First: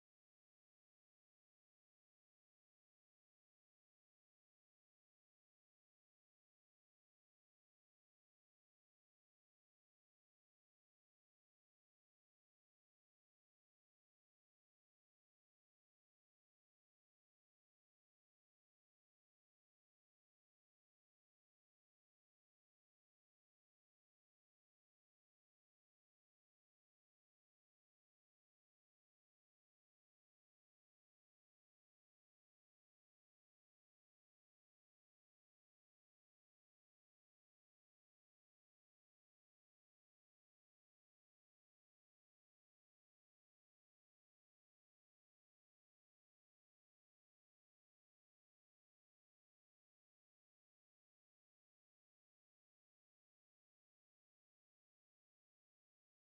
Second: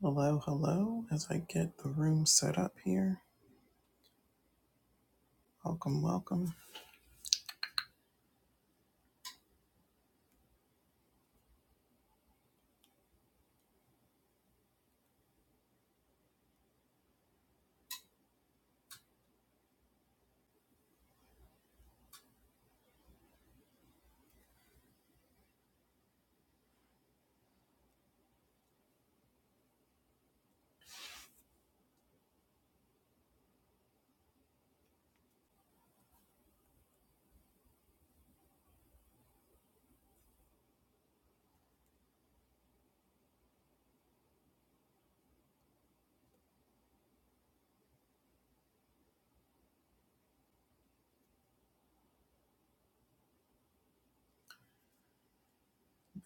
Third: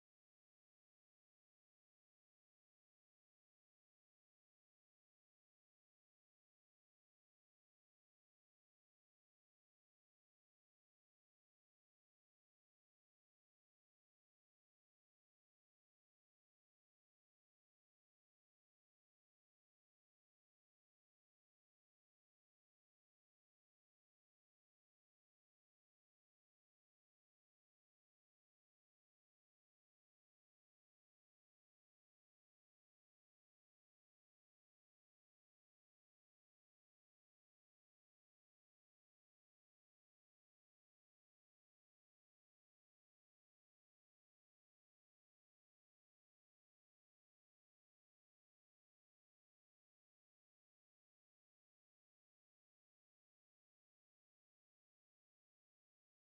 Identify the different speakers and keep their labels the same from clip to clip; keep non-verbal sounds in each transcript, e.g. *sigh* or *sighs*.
Speaker 1: Hello, hello. As I get the room set up here, welcome, welcome.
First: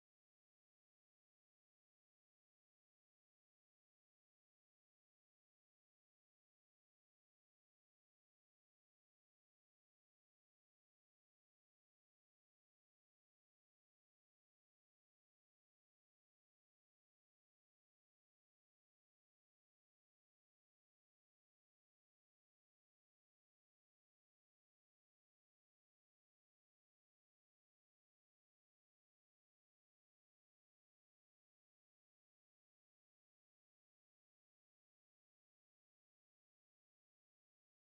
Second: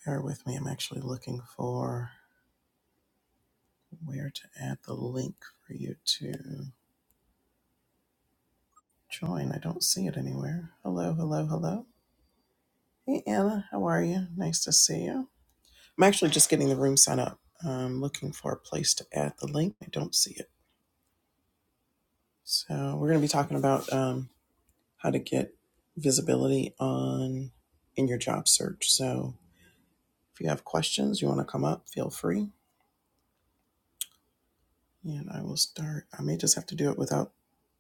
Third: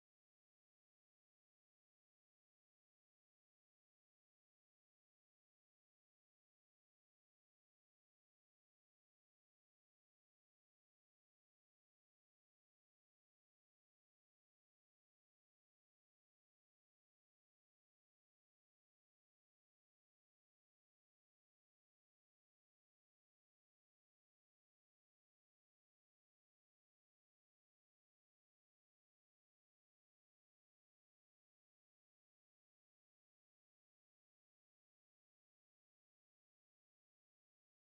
Speaker 1: Bear with me. I'm actually looking for where to add the link for you to join. I don't see it anywhere. Hello, hello, hello. Hey, Anna, how are you? Nice to see you. I'm actually just getting the room set up. I'm looking for a place to add the link. I don't see it. So, we're going to be talking about um, how to get visibility on in your job search. So, if you have questions, you want to come up, feel free And I will start. I may just have to do it without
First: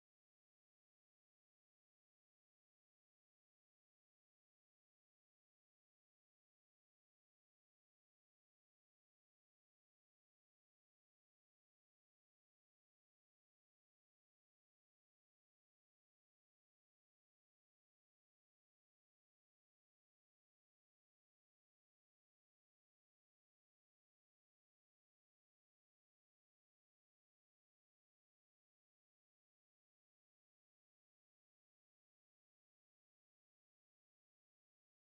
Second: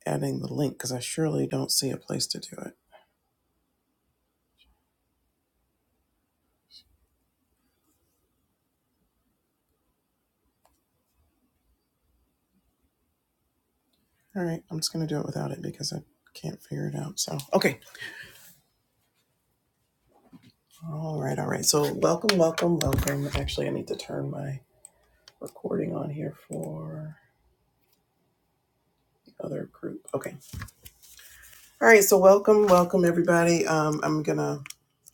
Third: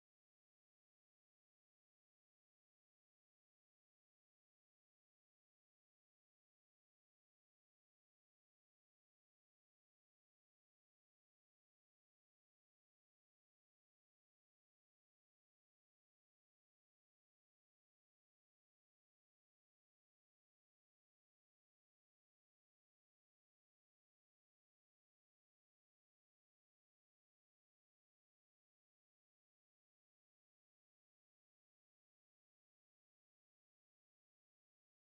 Speaker 1: adding the link because I surely don't see a place to do it. All right, I'm just going to do it without it because I can't figure it out. So, okay. All right, all right. So, welcome, welcome, welcome. Actually, I need to turn my recording on here for the other group. Okay. All right, so welcome, welcome, everybody. Um, I'm going to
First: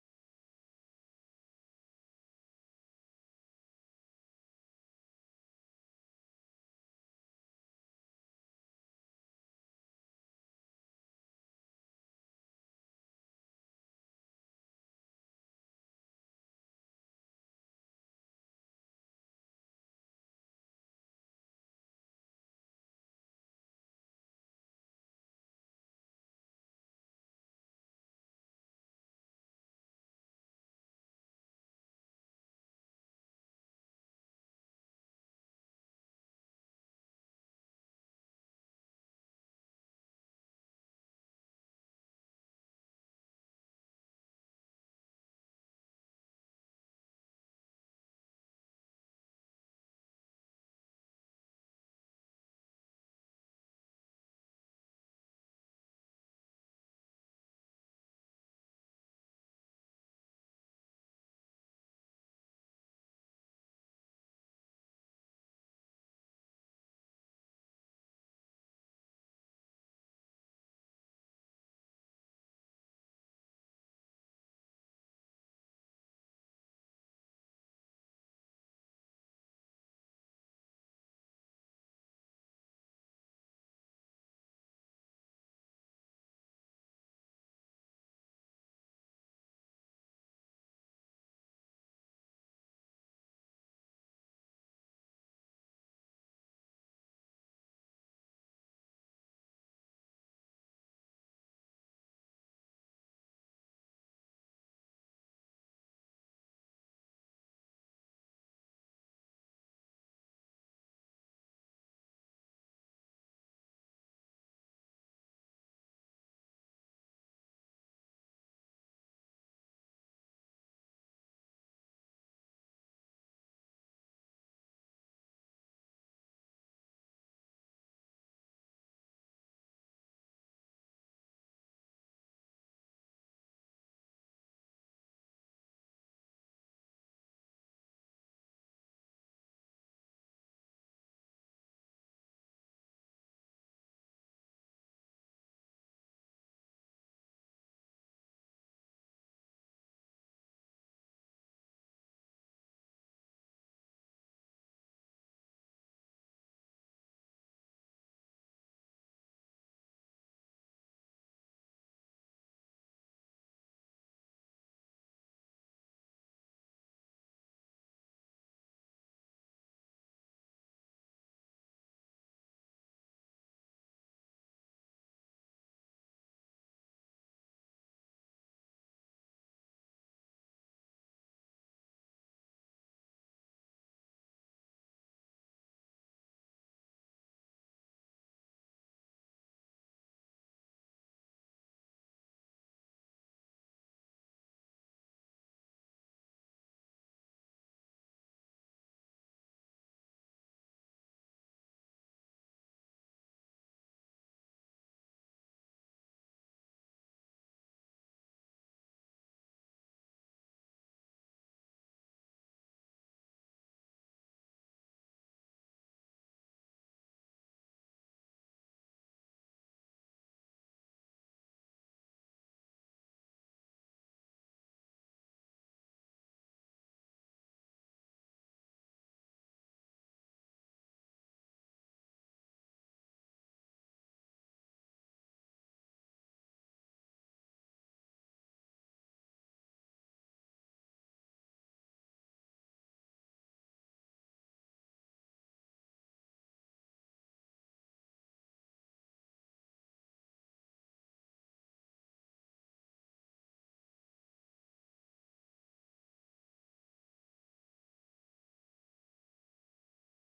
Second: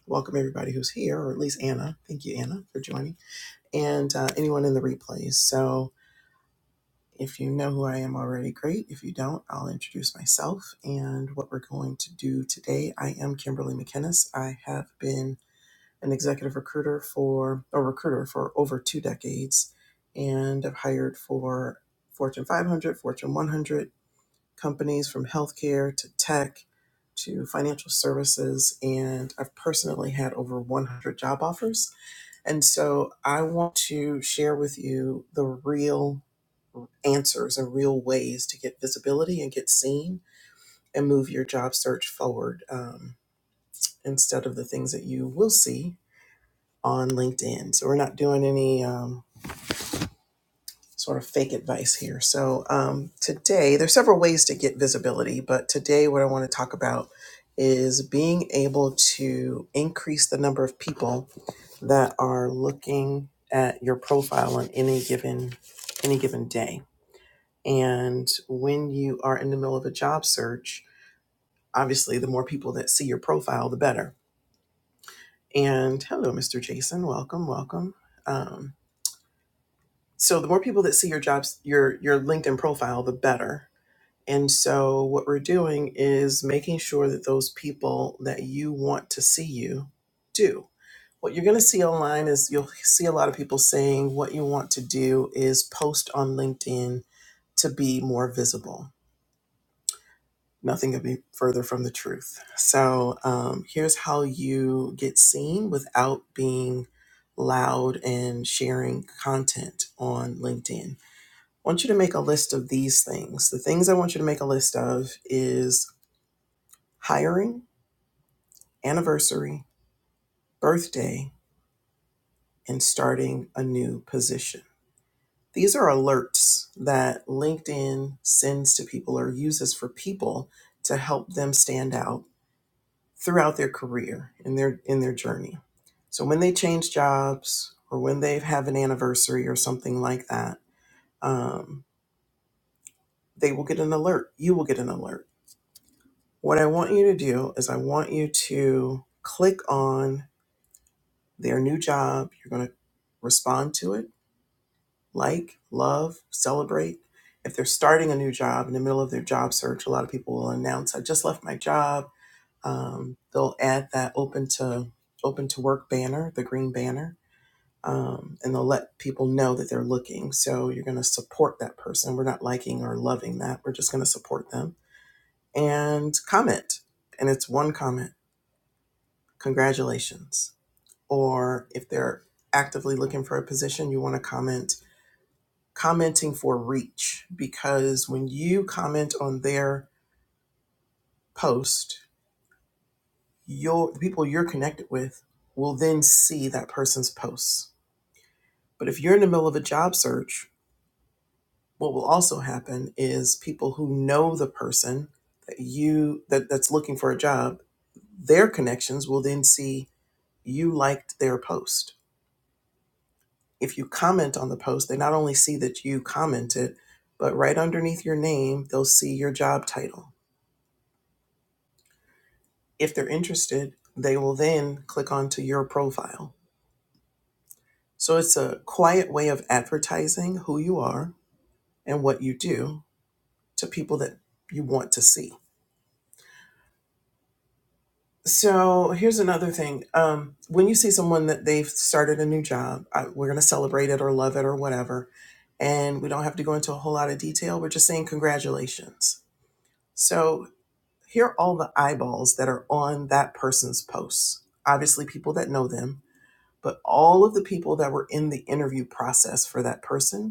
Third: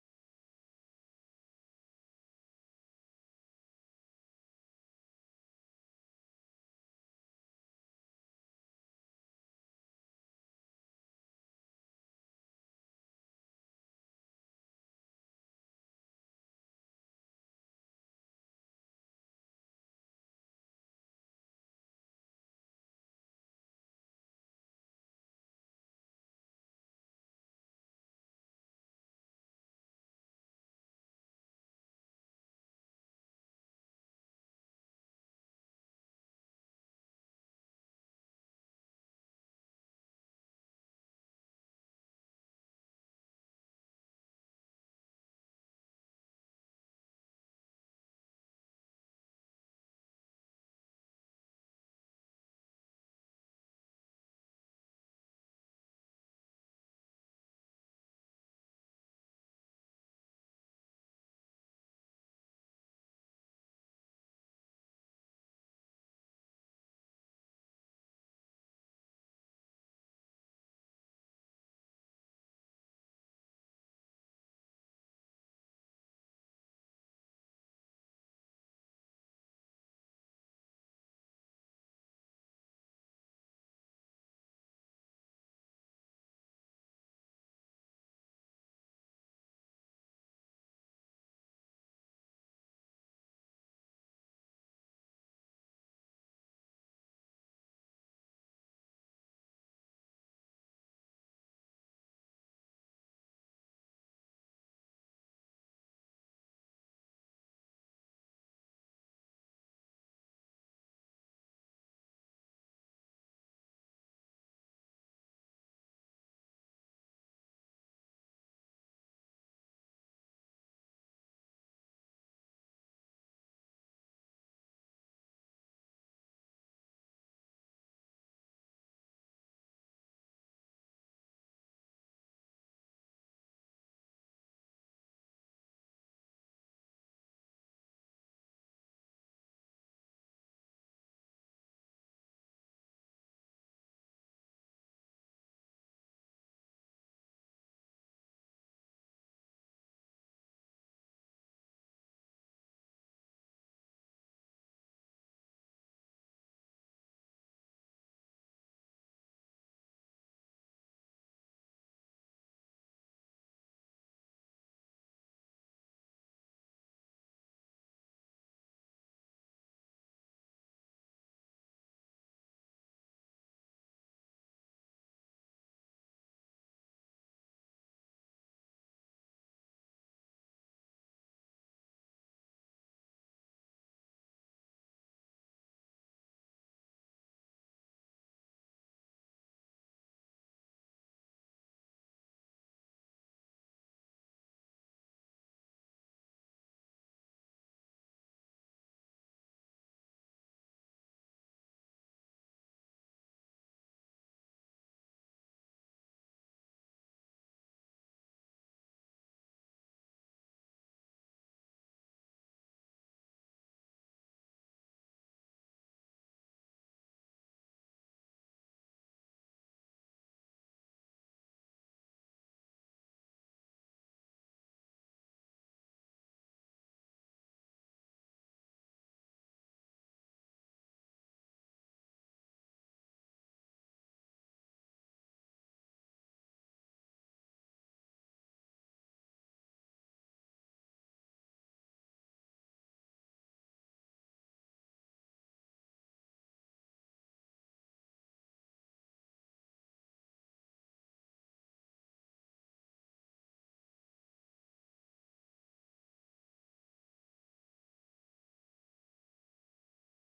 Speaker 1: welcome everybody who's here, or at least Anna. Thank you, Anna, for joining, and uh, anyone in the replays. So, If you know who I am already, great. If you don't, I'll introduce myself and what we're going to do today. I am Kimberly McInnes. I have been an executive recruiter for a recruiter for over two decades and I've hired for Fortune 500, Fortune 100 companies from healthcare to tech to financial services. And I've personally had over 100 job offers. And so I want to share with you the real answers and real ways to get visibility and get seen and move your job search forward um, instead of the things that you will see on LinkedIn. So we're not doing any um, sort of fake advice here. So um, today, there's several ways to get visibility, but today what I want to talk about is being able to increase the number of people that are looking at your profile on any given any given day. And when you are in the middle of a job search, obviously the more people that see your profile the better and hello mr jason welcome welcome um, so the more people that see your jobs your your linkedin profile the better and so what we're doing is making sure that those people that you want to see you do what you're going to see online is you'll see a lot of people saying what you want to do is post on linkedin to be more visible Nothing could be further from the truth. So um, here's how you get seen without being loud and sharing content on LinkedIn. I want you to make a list of these things. The things I want you to make a list of is hiring, anniversary, birthday, and starting a new position. These are alerts that LinkedIn sends to people or uses for people to help them stand out throughout their career in their in their journey. So when they change jobs or when they have an anniversary or something like that, um, they will get an alert. You will get an alert. What I want you to do is I want you to click on their new job. You're going to respond to it, like, love, celebrate. If they're starting a new job in the middle of their job search, a lot of people will announce, "I just left my job." Um, they'll add that open to open to work banner, the green banner, um, and they'll let people know that they're looking. So you're going to support that person. We're not liking or loving that. We're just going to support them and comment. And it's one comment, congratulations. Or if they're actively looking for a position, you want to comment, commenting for reach. Because when you comment on their post, your the people you're connected with will then see that person's posts. But if you're in the middle of a job search what will also happen is people who know the person that you that, that's looking for a job their connections will then see you liked their post if you comment on the post they not only see that you commented but right underneath your name they'll see your job title if they're interested they will then click onto your profile so it's a quiet way of advertising who you are and what you do to people that you want to see So here's another thing. Um, when you see someone that they've started a new job, I, we're going to celebrate it or love it or whatever. And we don't have to go into a whole lot of detail. We're just saying congratulations. So here are all the eyeballs that are on that person's posts. Obviously, people that know them, but all of the people that were in the interview process for that person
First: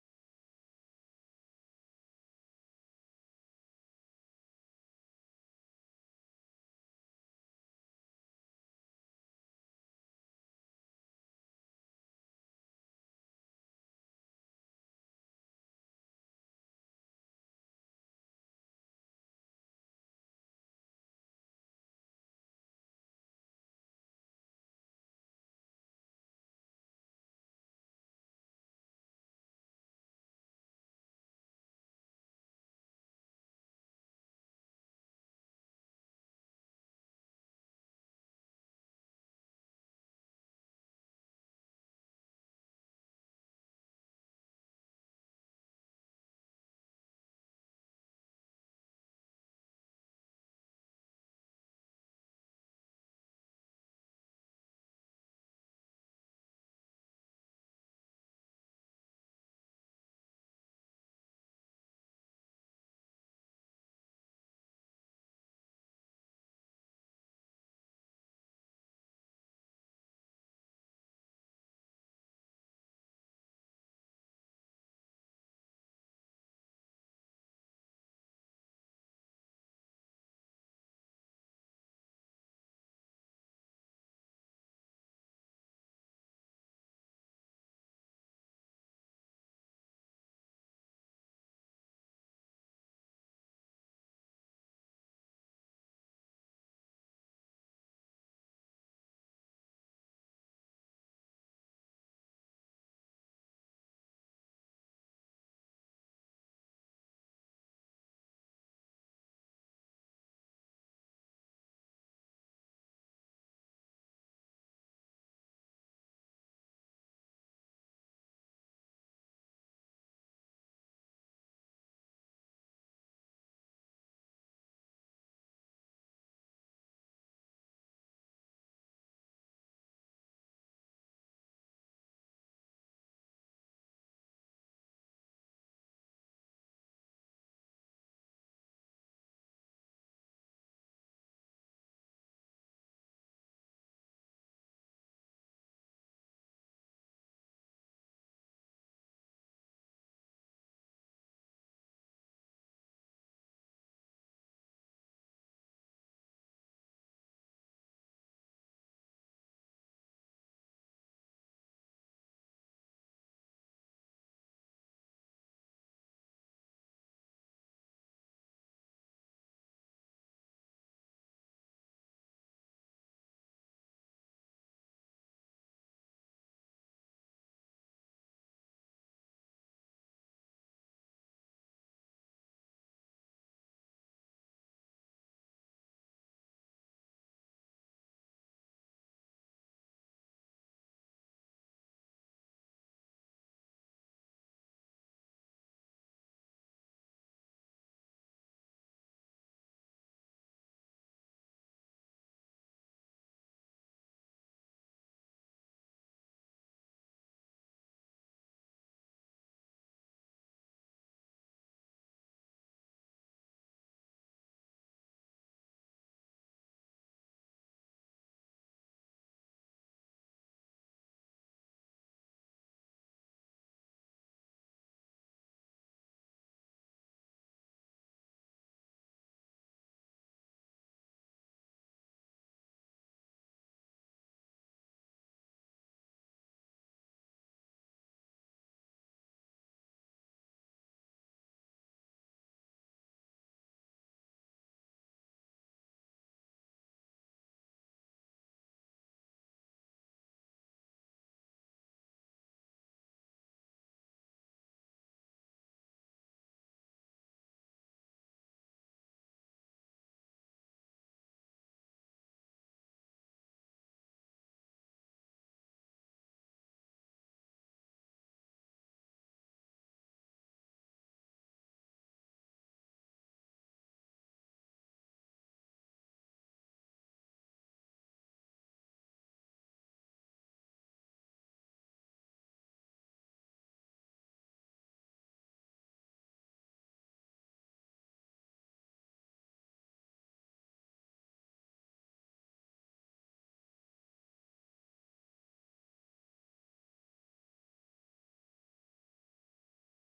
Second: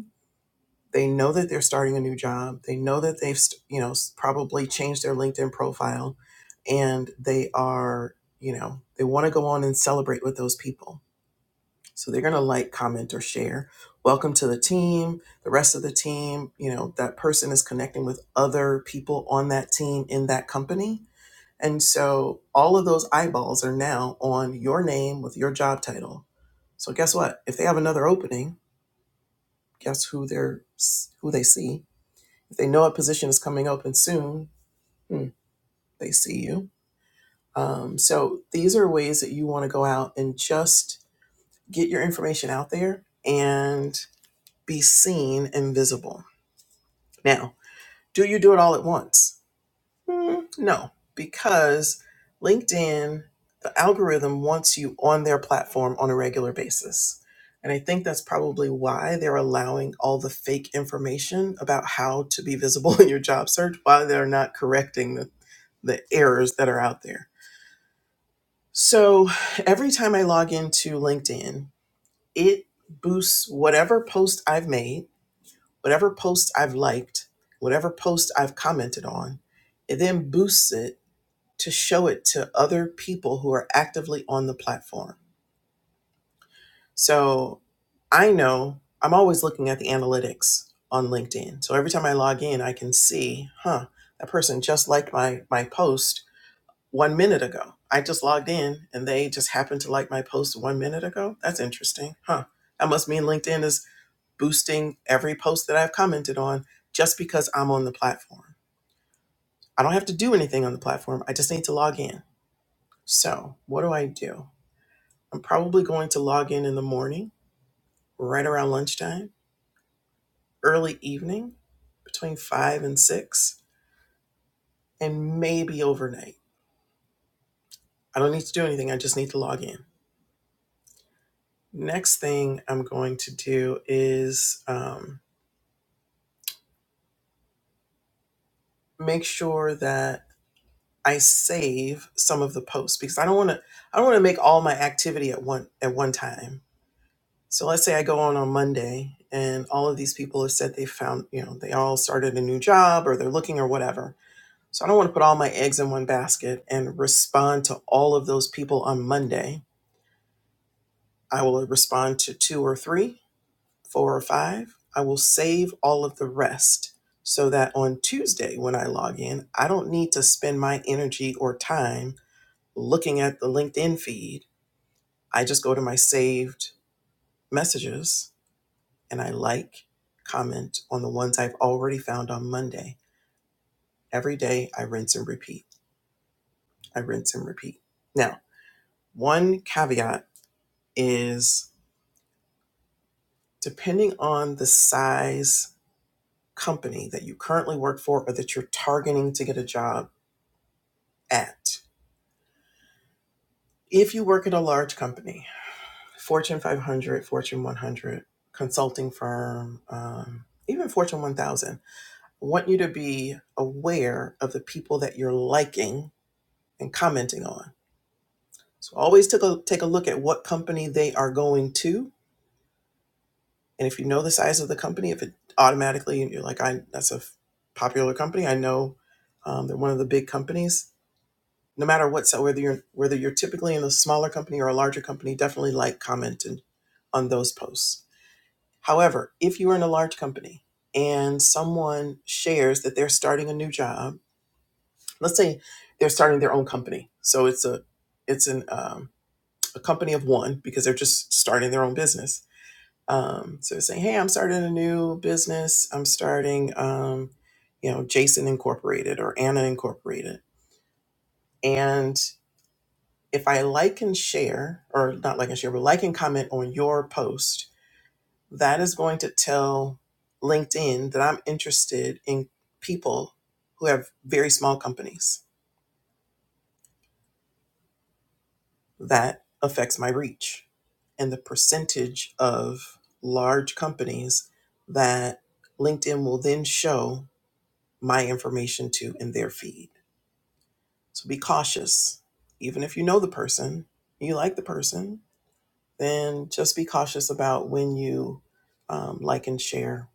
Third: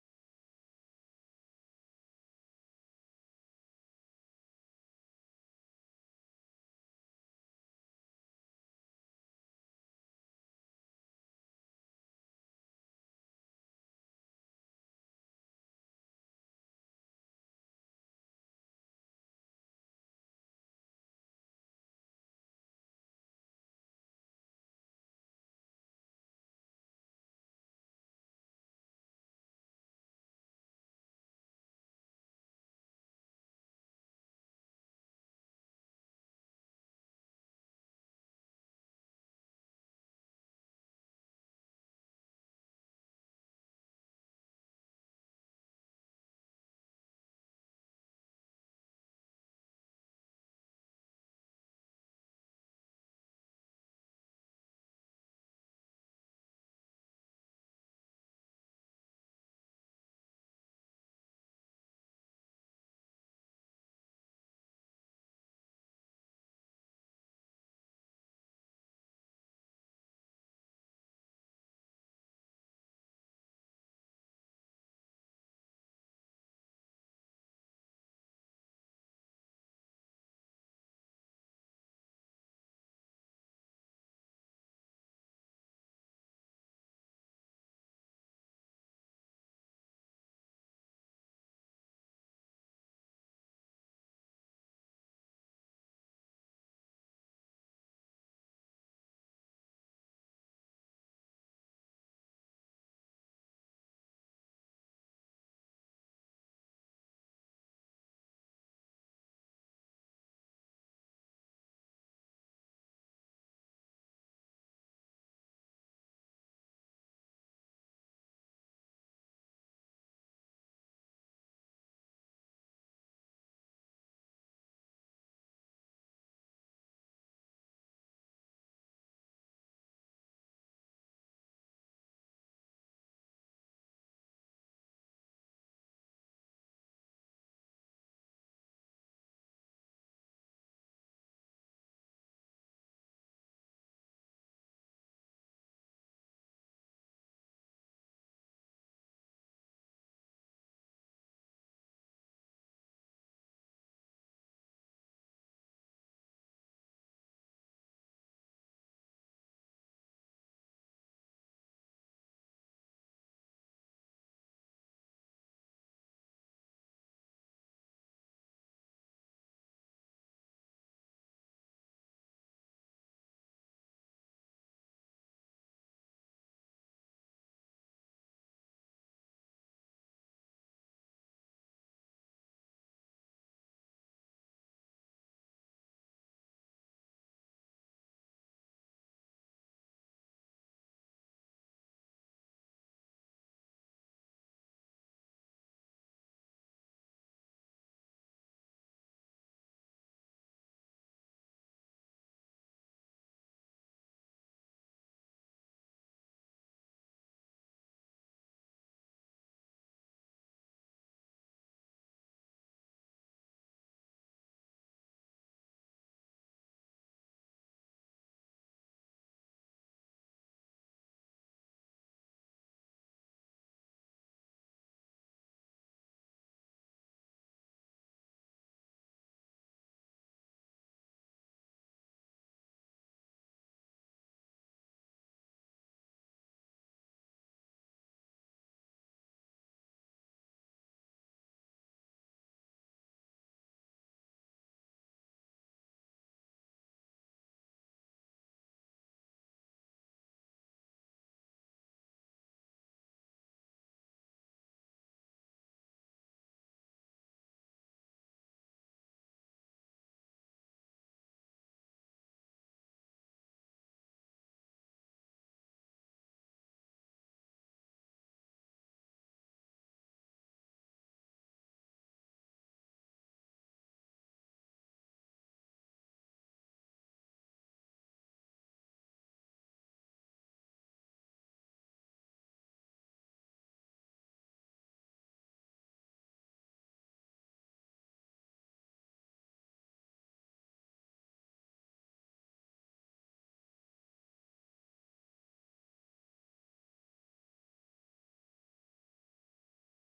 Speaker 1: they know that they're starting a new job. They know that they've, st- you know, s- probably changed their LinkedIn profile and they are, you know, they want to go on and celebrate with those people. So they're going to like, comment, or share. Welcome to the team, the rest of the team. You know, that person is connecting with other people on that team in that company. And so all of those eyeballs are now on your name with your job title. So guess what? If they have another opening, guess who they're s- who they see? If they know a position is coming open soon, hmm, they see you. Um, so these are ways that you want to go out and just get your information out there and be seen and visible. Now, do you do it all at once? Hmm, no, because LinkedIn, the algorithm wants you on their platform on a regular basis. And I think that's probably why they're allowing all the fake information about how to be visible *laughs* in your job search, why they're not correcting the. the errors that are out there. So every time I log into LinkedIn, it boosts whatever post I've made, whatever post I've liked, whatever post I've commented on. It then boosts it to show it to other people who are actively on the platform. So I know I'm always looking at the analytics on LinkedIn. So every time I log in, I can see, huh, that person just liked my my post one minute ago. I just logged in and they just happened to like my post one minute ago. That's interesting. Huh. That must mean LinkedIn is boosting every post that I've commented on just because I'm on the platform. I don't have to do anything on the platform. I just need to log in. So, what do I do? I'm probably going to log in in the morning, right around lunchtime, early evening, between five and six, and maybe overnight. I don't need to do anything. I just need to log in. Next thing I'm going to do is um, make sure that I save some of the posts because I don't want to. I don't want to make all my activity at one at one time. So let's say I go on on Monday and all of these people have said they found you know they all started a new job or they're looking or whatever. So I don't want to put all my eggs in one basket and respond to all of those people on Monday. I will respond to two or three four or five, I will save all of the rest so that on Tuesday when I log in, I don't need to spend my energy or time looking at the LinkedIn feed. I just go to my saved messages and I like, comment on the ones I've already found on Monday. Every day I rinse and repeat. I rinse and repeat. Now, one caveat is depending on the size company that you currently work for or that you're targeting to get a job at. If you work at a large company, Fortune 500, Fortune 100, consulting firm, um, even Fortune 1000, I want you to be aware of the people that you're liking and commenting on. So always take a, take a look at what company they are going to. And if you know the size of the company, if it automatically, you're like, I, that's a popular company, I know um, they're one of the big companies, no matter what so whether you're whether you're typically in a smaller company or a larger company definitely like comment and on those posts however if you are in a large company and someone shares that they're starting a new job let's say they're starting their own company so it's a it's an um, a company of one because they're just starting their own business um, so they're saying hey i'm starting a new business i'm starting um, you know jason incorporated or anna incorporated and if I like and share, or not like and share, but like and comment on your post, that is going to tell LinkedIn that I'm interested in people who have very small companies. That affects my reach and the percentage of large companies that LinkedIn will then show my information to in their feed. So be cautious. Even if you know the person, you like the person, then just be cautious about when you um, like and share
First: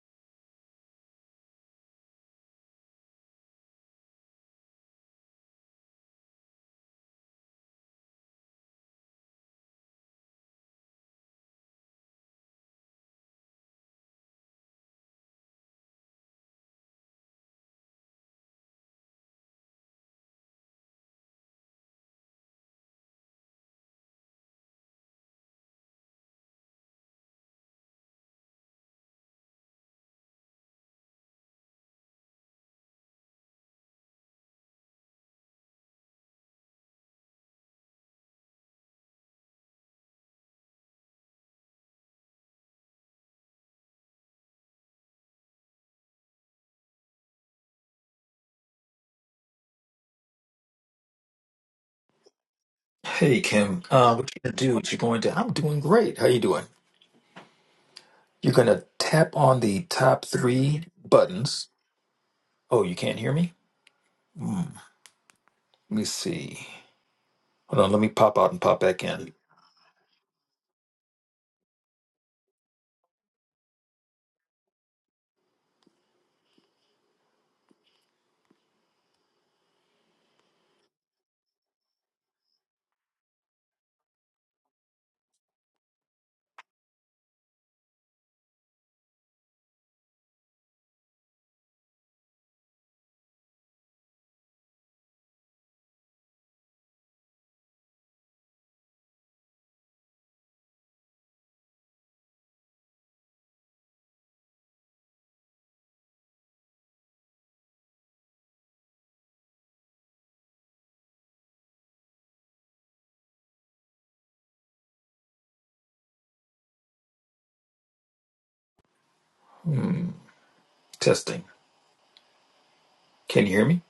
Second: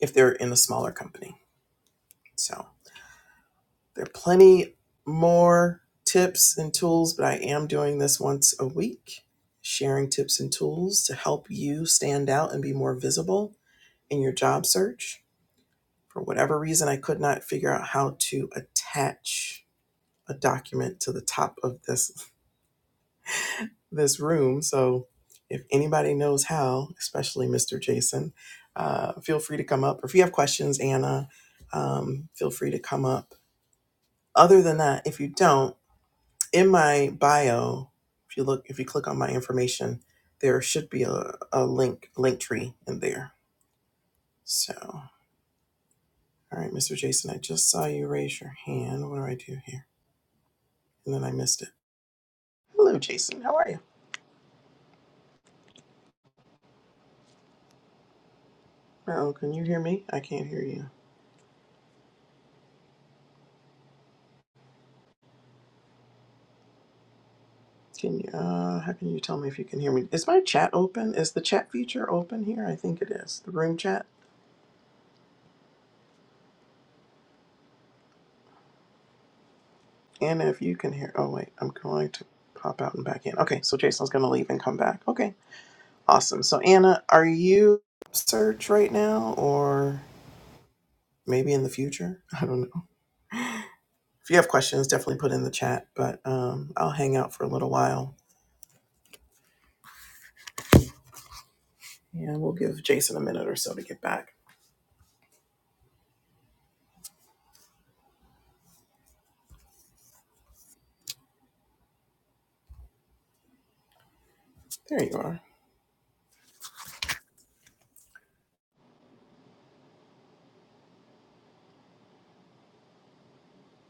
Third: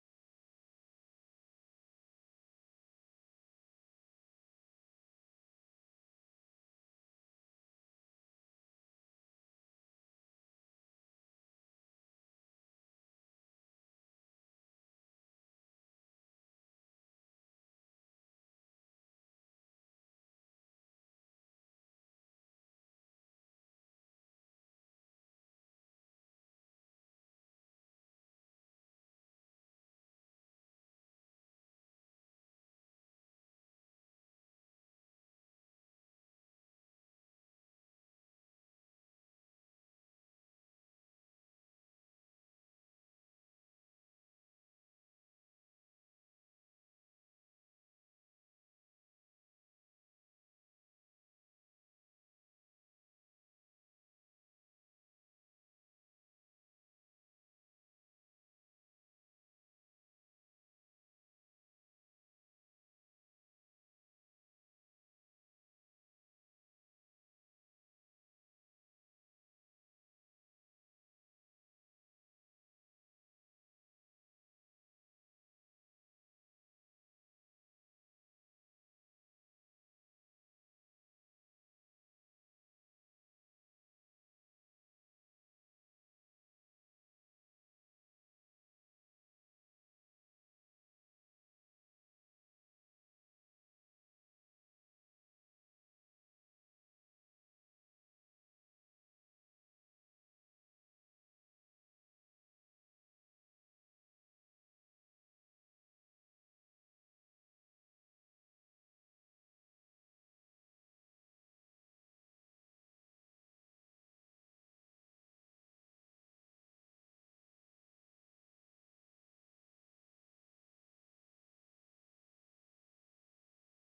Speaker 1: if they're in a smaller company. So there are plenty more tips and tools, but I am doing this once a week, sharing tips and tools to help you stand out and be more visible in your job search. For whatever reason, I could not figure out how to attach a document to the top of this this room. So if anybody knows how, especially Mr. Jason, uh, feel free to come up. Or If you have questions, Anna, um, feel free to come up. Other than that, if you don't, in my bio, if you look, if you click on my information, there should be a, a link, link tree in there. So, all right, Mr. Jason, I just saw you raise your hand. What do I do here? And then I missed it. Hello, Jason.
Speaker 2: Hey
Speaker 1: How are you?
Speaker 2: Kim, uh, what you gonna do? What you going to? I'm doing great. How you doing? You're gonna
Speaker 1: Oh,
Speaker 2: tap
Speaker 1: can
Speaker 2: on
Speaker 1: you hear
Speaker 2: the
Speaker 1: me? I
Speaker 2: top
Speaker 1: can't hear
Speaker 2: three
Speaker 1: you.
Speaker 2: buttons. Oh, you can't hear me? Hmm. Let me see. Hold on. Let me
Speaker 1: Can you,
Speaker 2: pop out and
Speaker 1: uh,
Speaker 2: pop
Speaker 1: how
Speaker 2: back
Speaker 1: can you
Speaker 2: in.
Speaker 1: tell me if you can hear me? Is my chat open? Is the chat feature open here? I think it is. The room chat. And if you can hear, oh wait, I'm going to pop out and back in. Okay, so Jason's going to leave and come back. Okay, awesome. So Anna, are you search right now or maybe in the future? *laughs* I don't know. If you have questions, definitely put in the chat, but um, I'll hang out for a little while. Yeah, we'll give Jason a minute or so to get back. There you are.
Speaker 2: Hmm. Testing. Can you hear me?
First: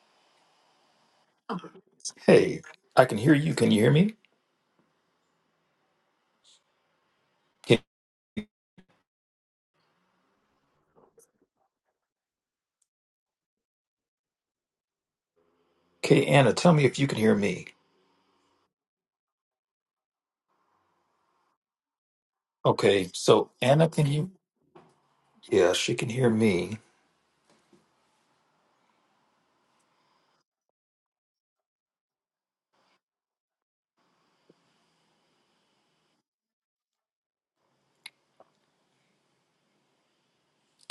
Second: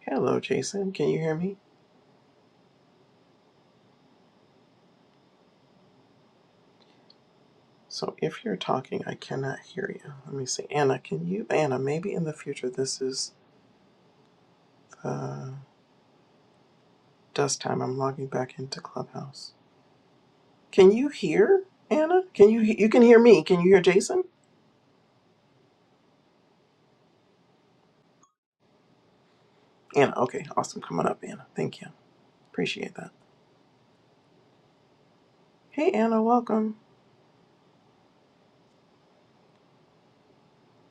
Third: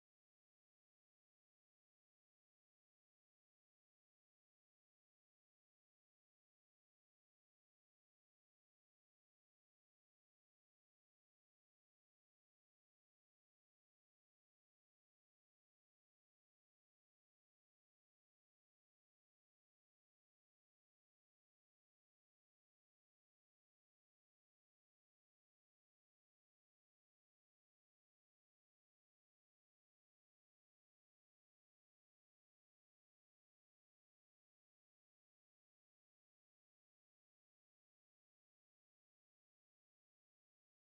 Speaker 1: Hello, Jason. Can you hear me?
Speaker 2: Hey, I can hear you. Can you hear me? Can-
Speaker 1: So if you're talking, I cannot hear you. Let me see. Anna, can you? Anna, maybe in the future this is the
Speaker 2: Okay, Anna, tell me if you can hear
Speaker 1: dust
Speaker 2: me.
Speaker 1: time. I'm logging back into Clubhouse. Can you hear Anna? Can you? You can
Speaker 2: Okay,
Speaker 1: hear me.
Speaker 2: so
Speaker 1: Can you hear
Speaker 2: Anna, can
Speaker 1: Jason?
Speaker 2: you? Yeah, she can hear me.
Speaker 1: Anna. Okay, awesome. Come on up, Anna. Thank you. Appreciate that. Hey, Anna. Welcome.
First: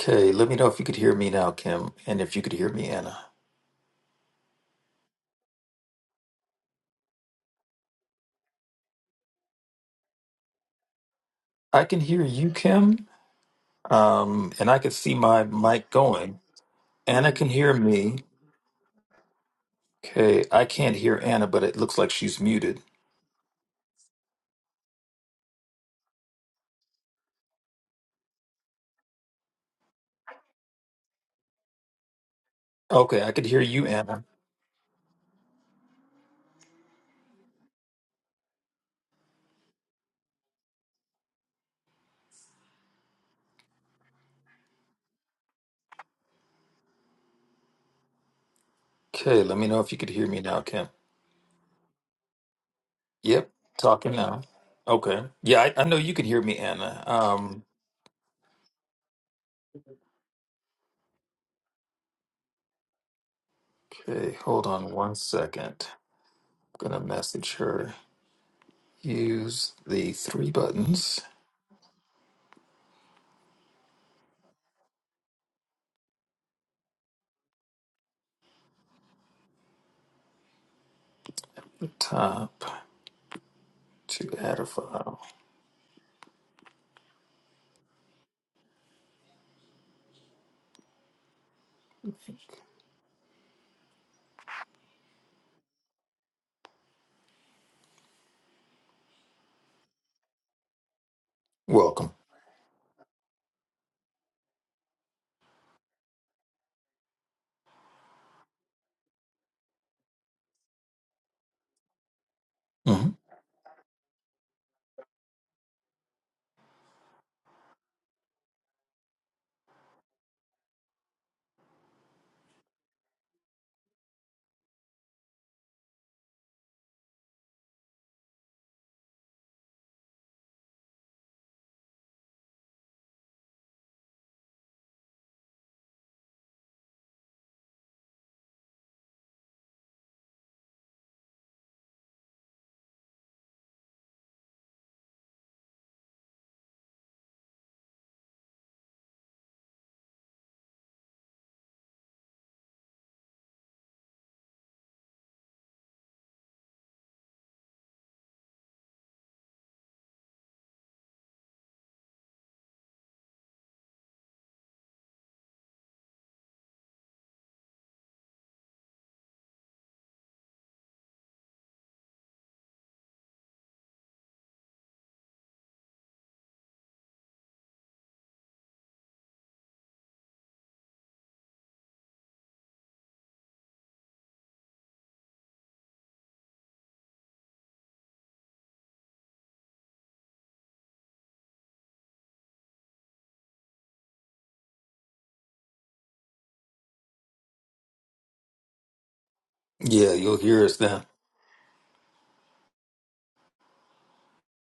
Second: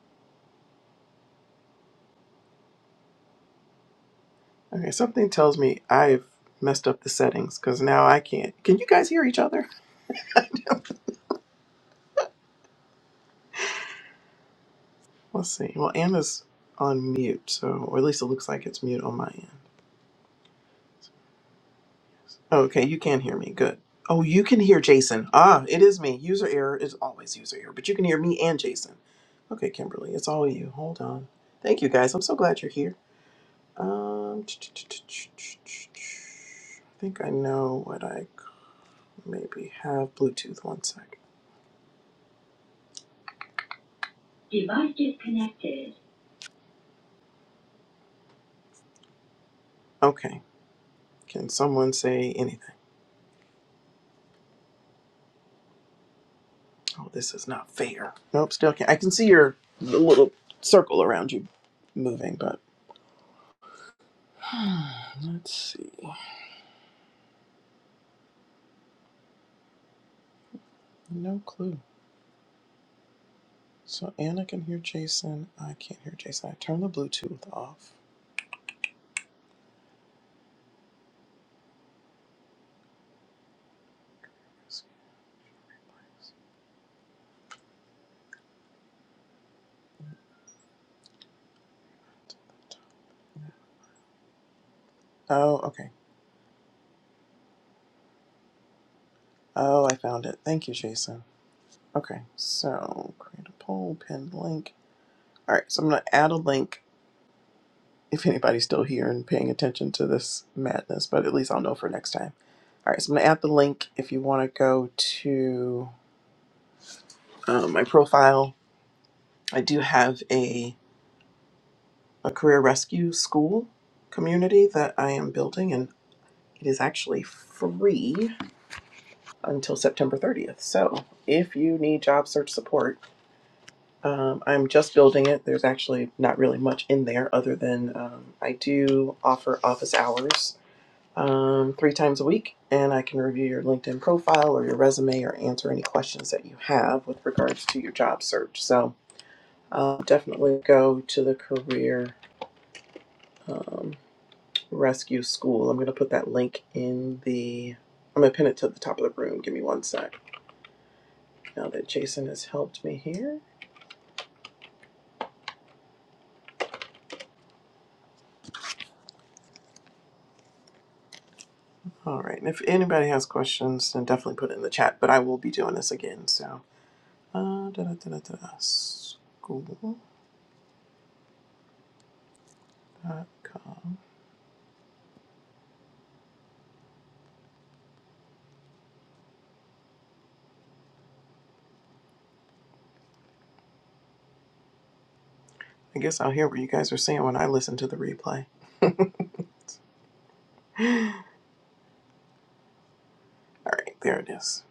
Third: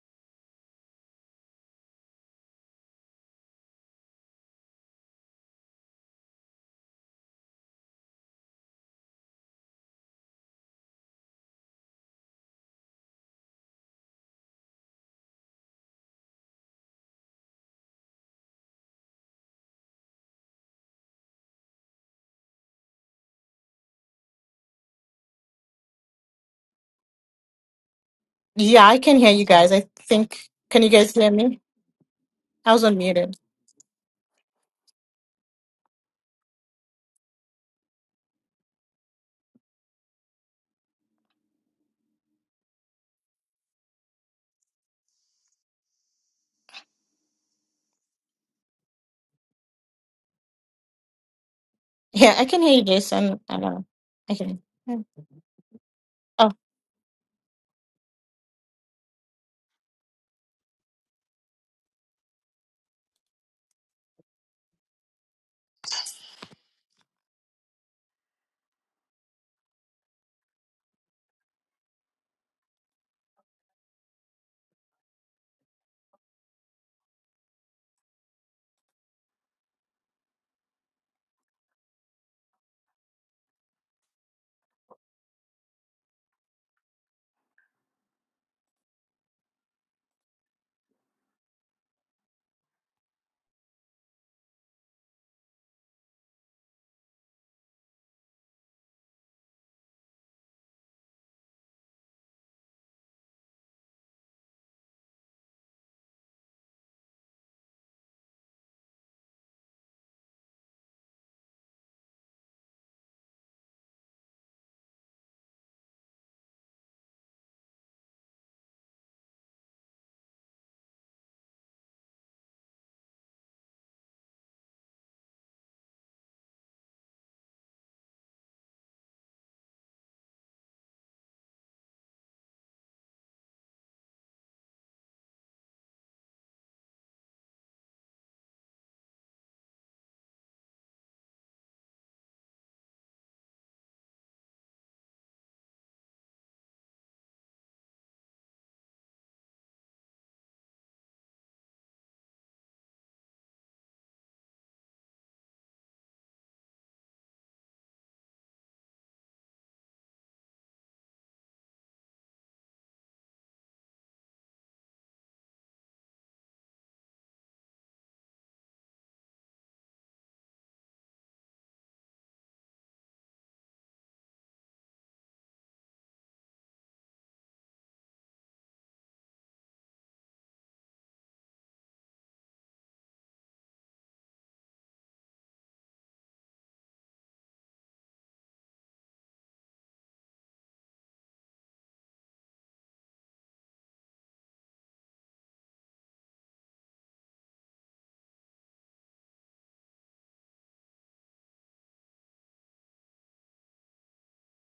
Speaker 2: Okay, let me know if you could hear me now, Kim, and if you could hear me, Anna.
Speaker 1: Okay, something tells me I've messed up the settings because now I can't. Can you guys hear each other?
Speaker 2: I can hear you, Kim. Um, and I could see my
Speaker 1: Let's see. Well,
Speaker 2: mic going.
Speaker 1: Anna's on
Speaker 2: Anna can
Speaker 1: mute, so
Speaker 2: hear
Speaker 1: or at
Speaker 2: me.
Speaker 1: least it looks like it's mute on my end.
Speaker 2: Okay, I can't hear Anna, but it looks like she's muted.
Speaker 1: Okay, you can hear me. Good. Oh, you can hear Jason. Ah, it is me. User error is always user error, but you can hear me and
Speaker 3: Yeah,
Speaker 1: Jason.
Speaker 3: I can hear you
Speaker 1: Okay,
Speaker 3: guys. I
Speaker 1: Kimberly, it's all
Speaker 3: think,
Speaker 1: you.
Speaker 3: can you
Speaker 1: Hold
Speaker 3: guys
Speaker 1: on.
Speaker 3: hear me?
Speaker 1: Thank you guys. I'm so glad you're
Speaker 3: I was
Speaker 1: here.
Speaker 2: Okay, I
Speaker 3: unmuted.
Speaker 2: could hear you, Anna.
Speaker 1: Um, I think I know what I could maybe have. Bluetooth, one sec. Device disconnected.
Speaker 2: Okay, let me know if you could hear me
Speaker 1: Okay.
Speaker 2: now, Kim.
Speaker 1: Can someone say
Speaker 3: Yeah, I can
Speaker 1: anything?
Speaker 3: hear you, Jason.
Speaker 2: Yep,
Speaker 3: I know.
Speaker 2: talking
Speaker 3: I
Speaker 2: now.
Speaker 3: can. yeah.
Speaker 2: Okay. Yeah, I, I know you can hear
Speaker 3: Oh.
Speaker 2: me, Anna.
Speaker 1: Oh, this is
Speaker 2: Um,
Speaker 1: not fair. Nope, still can't. I can see your little circle around you moving, but
Speaker 2: okay,
Speaker 1: *sighs*
Speaker 2: hold on one
Speaker 1: let's
Speaker 2: second.
Speaker 1: see.
Speaker 2: I'm gonna message her. Use the three buttons
Speaker 1: No clue. So Anna can hear Jason. I can't hear Jason. I turned the Bluetooth off.
Speaker 2: at the top to add a file.
Speaker 1: Oh, okay. Oh, I found it. Thank you, Jason.
Speaker 2: Welcome.
Speaker 1: Okay, so create a poll, pinned link. All right, so I'm going to add a link if anybody's still here and paying attention to this madness, but at least I'll know for next time. All right,
Speaker 2: hmm
Speaker 1: so I'm going to add the link if you want to go to um, my profile. I do have a, a career rescue school community that I am building, and. It is actually free until September 30th. So if you need job search support, um, I'm just building it. There's actually not really much in there other than um, I do offer office hours um, three times a week, and I can review your LinkedIn profile or your resume or answer any questions that you have with regards to your job search. So uh, definitely go to the career um, rescue school. I'm going to put that link in the. I'm going to pin it to the top of the room. Give me one sec. now that Jason has helped me here. All right, and if anybody has questions, then definitely put it in the chat, but I will be doing this again, so. Uh, da, da, da, da, da, school.com. I guess I'll hear what you guys are saying when I listen to the replay. *laughs* All
Speaker 2: Yeah, you'll hear us then.
Speaker 1: right, there it is.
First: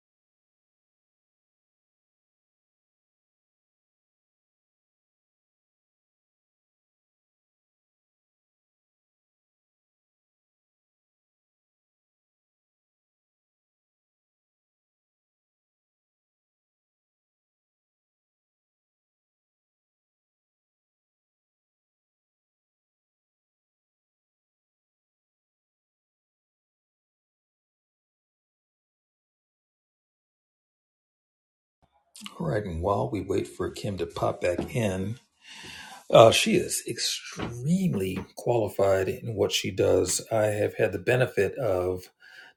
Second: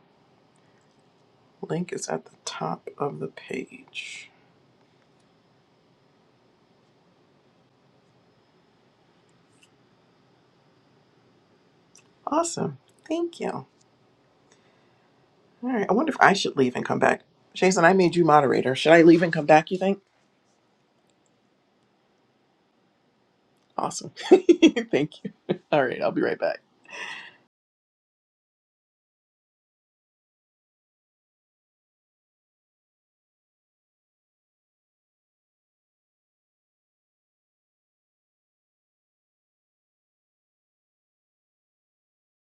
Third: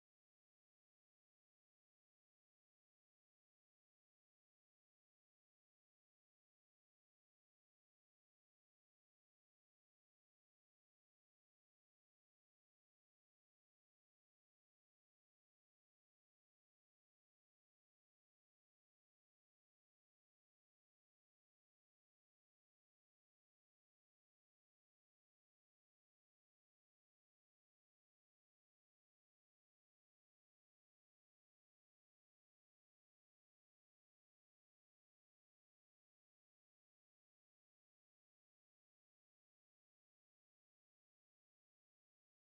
Speaker 1: Link is at the top of the page. Awesome. Thank you. All right, I wonder if I should leave and come back. Jason, I made you moderator. Should I leave and come back, you think? Awesome. *laughs* Thank you. All right, I'll be right back.
Speaker 2: All right, and while we wait for Kim to pop back in, uh, she is extremely qualified in what she does. I have had the benefit of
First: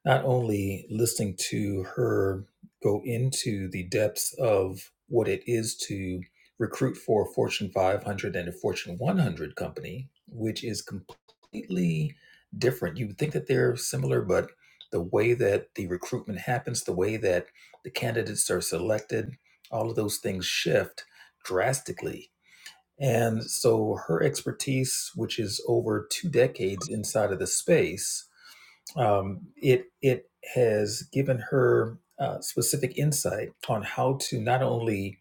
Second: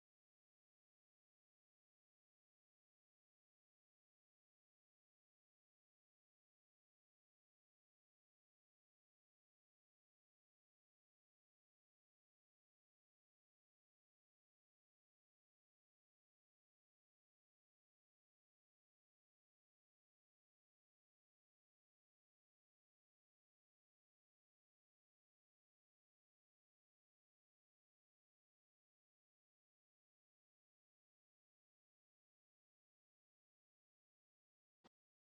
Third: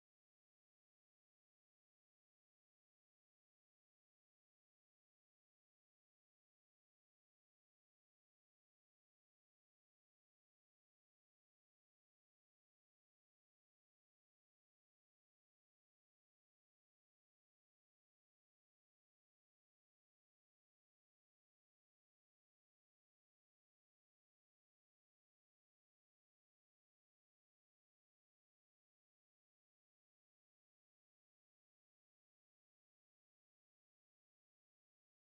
Speaker 2: not only listening to her go into the depths of what it is to recruit for a Fortune 500 and a Fortune 100 company, which is completely different. You would think that they're similar, but the way that the recruitment happens, the way that the candidates are selected, all of those things shift drastically and so her expertise, which is over two decades inside of the space, um, it it has given her uh, specific insight on how to not only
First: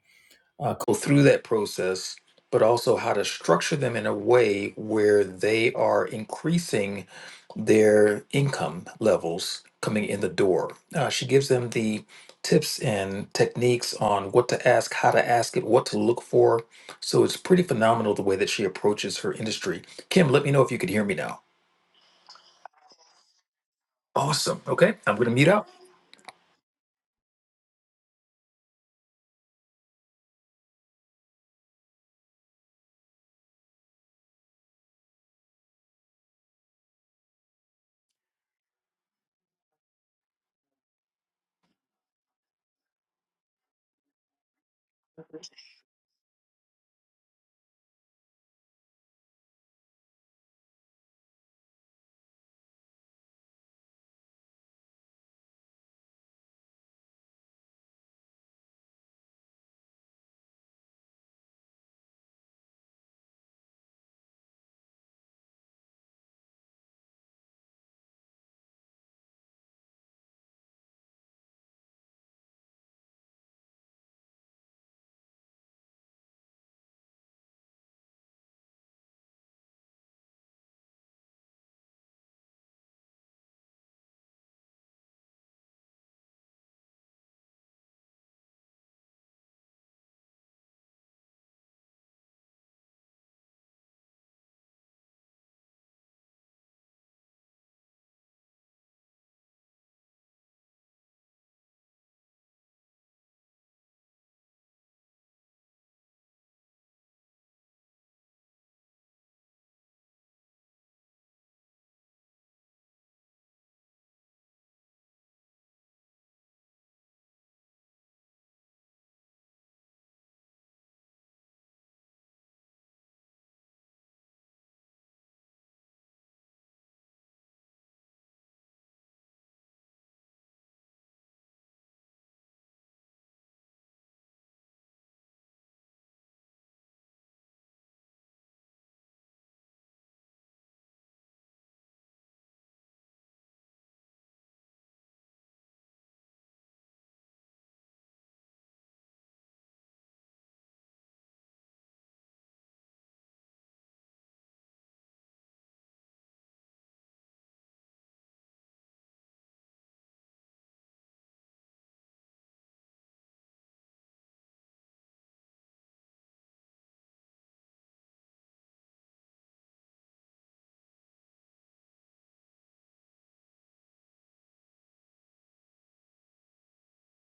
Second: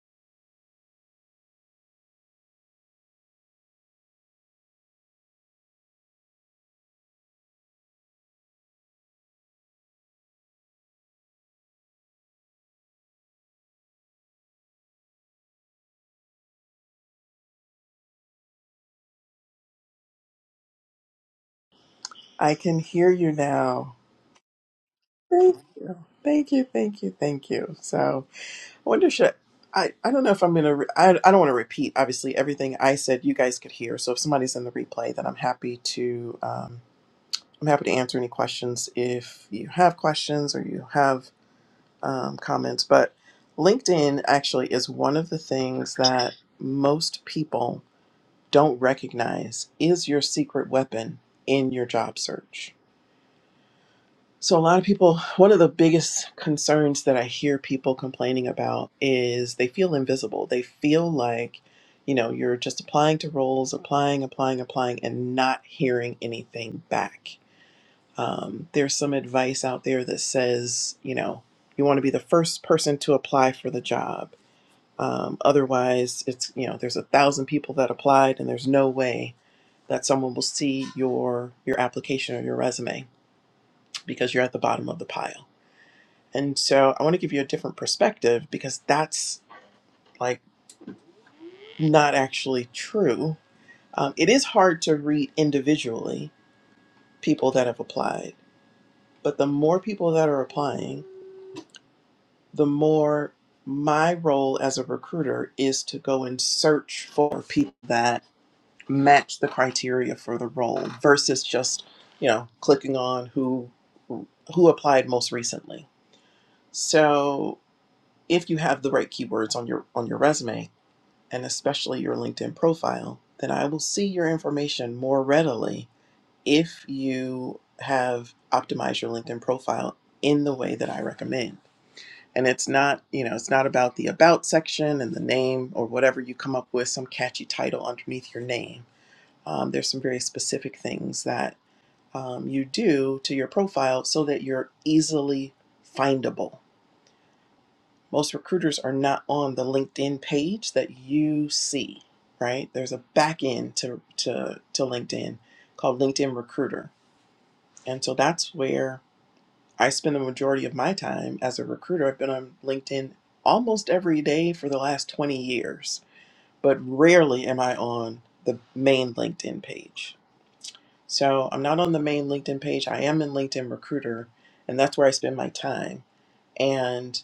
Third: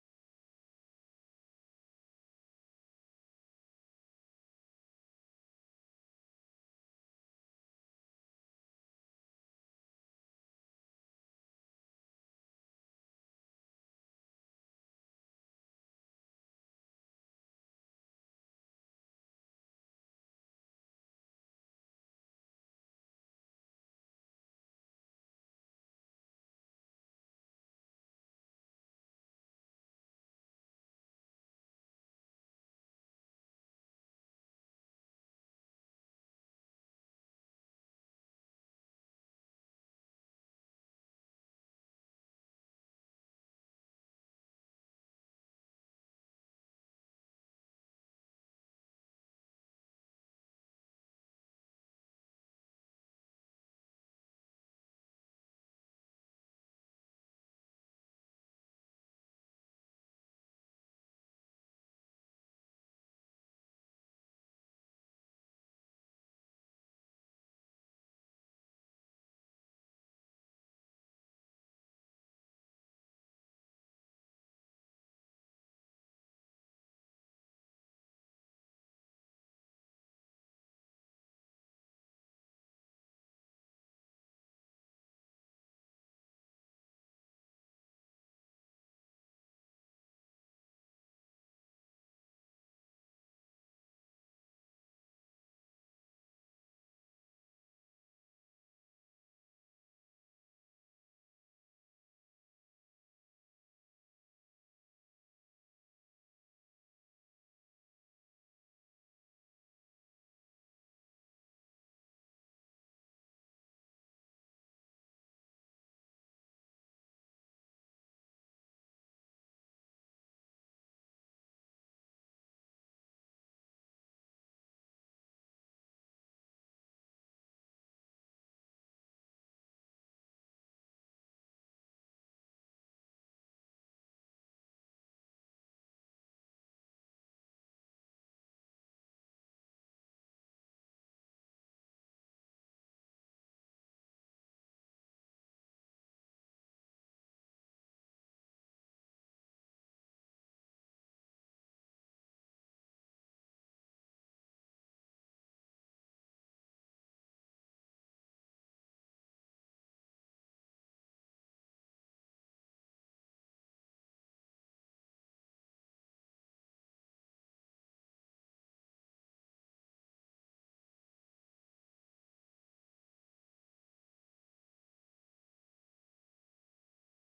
Speaker 2: go through that process, but also how to structure them in a way where they are increasing their income levels coming in the door. Uh, she gives them the tips and techniques on what to ask, how to ask it, what to look for. So it's pretty phenomenal the way that she approaches her industry. Kim, let me know if you could hear me now.
Speaker 1: I can hear you now.
Speaker 2: Awesome. Okay, I'm going to mute
Speaker 1: Thank
Speaker 2: out.
Speaker 1: you. Thank you. Thank you. Thank you. So I wonder should I, I don't know if I'm going to, re- I, I don't want to repeat, obviously, everything I said you guys could hear. So if somebody's in the replay, then I'm happy to, um, I'm happy to answer any questions if you have questions or you have um, comments. But LinkedIn actually is one of the things that most people don't recognize is your secret weapon in your job search So, a lot of people, one of the biggest concerns that I hear people complaining about is they feel invisible. They feel like, you know, you're just applying to roles, applying, applying, applying, and not hearing anything back. Um, there's some advice out there that says, you know, you want to be the first person to apply for the job. Um, otherwise, it's, you know, there's a thousand people that applied, and there's no way that someone will see your your application or your resume because you're at the bottom of the pile and so I want to give you a different perspective because that's like not actually true. Um, it is hard to read individually people that have applied, but the more people that are applying, the more my role as a recruiter is to go and search for people that match the criteria for the role versus just, you know, clicking on who who applied most recently. So if you have the right keywords on your on your resume, and especially your LinkedIn profile, then I will see your information more readily if you have optimized your LinkedIn profile in the way that I recommend. And it's not, you know, it's not about the about section and the name or whatever you come up with, some catchy title underneath your name. Um, there's some very specific things that um, you do to your profile so that you're easily findable most recruiters are not on the LinkedIn page that you see, right? There's a back end to, to, to LinkedIn called LinkedIn Recruiter. And so that's where I spend the majority of my time as a recruiter. I've been on LinkedIn almost every day for the last 20 years, but rarely am I on the main LinkedIn page. So I'm not on the main LinkedIn page. I am in LinkedIn Recruiter, and that's where I spend my time. and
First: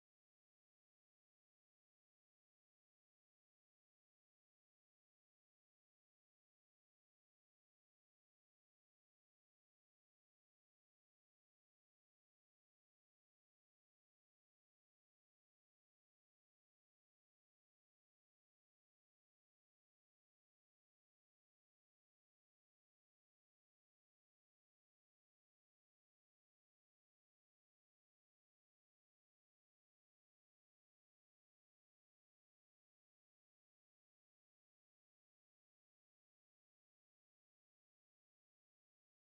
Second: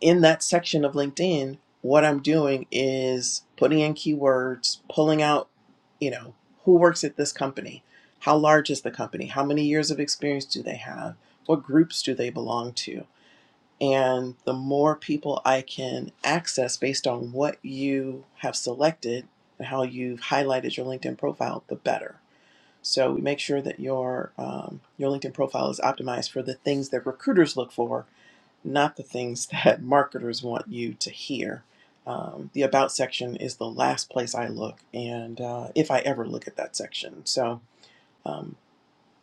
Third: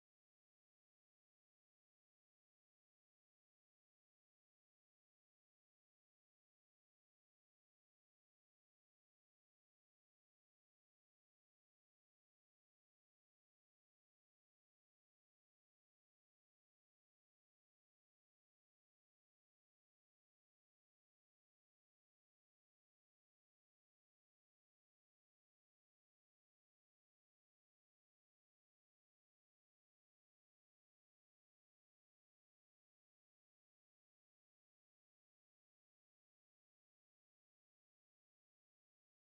Speaker 1: in that section of LinkedIn, what I'm doing is putting in keywords, pulling out, you know, who works at this company? How large is the company? How many years of experience do they have? What groups do they belong to? And the more people I can access based on what you have selected and how you've highlighted your LinkedIn profile, the better. So we make sure that your um, your LinkedIn profile is optimized for the things that recruiters look for not the things *laughs* that marketers want you to hear. Um, the About section is the last place I look, and uh, if I ever look at that section. So, um,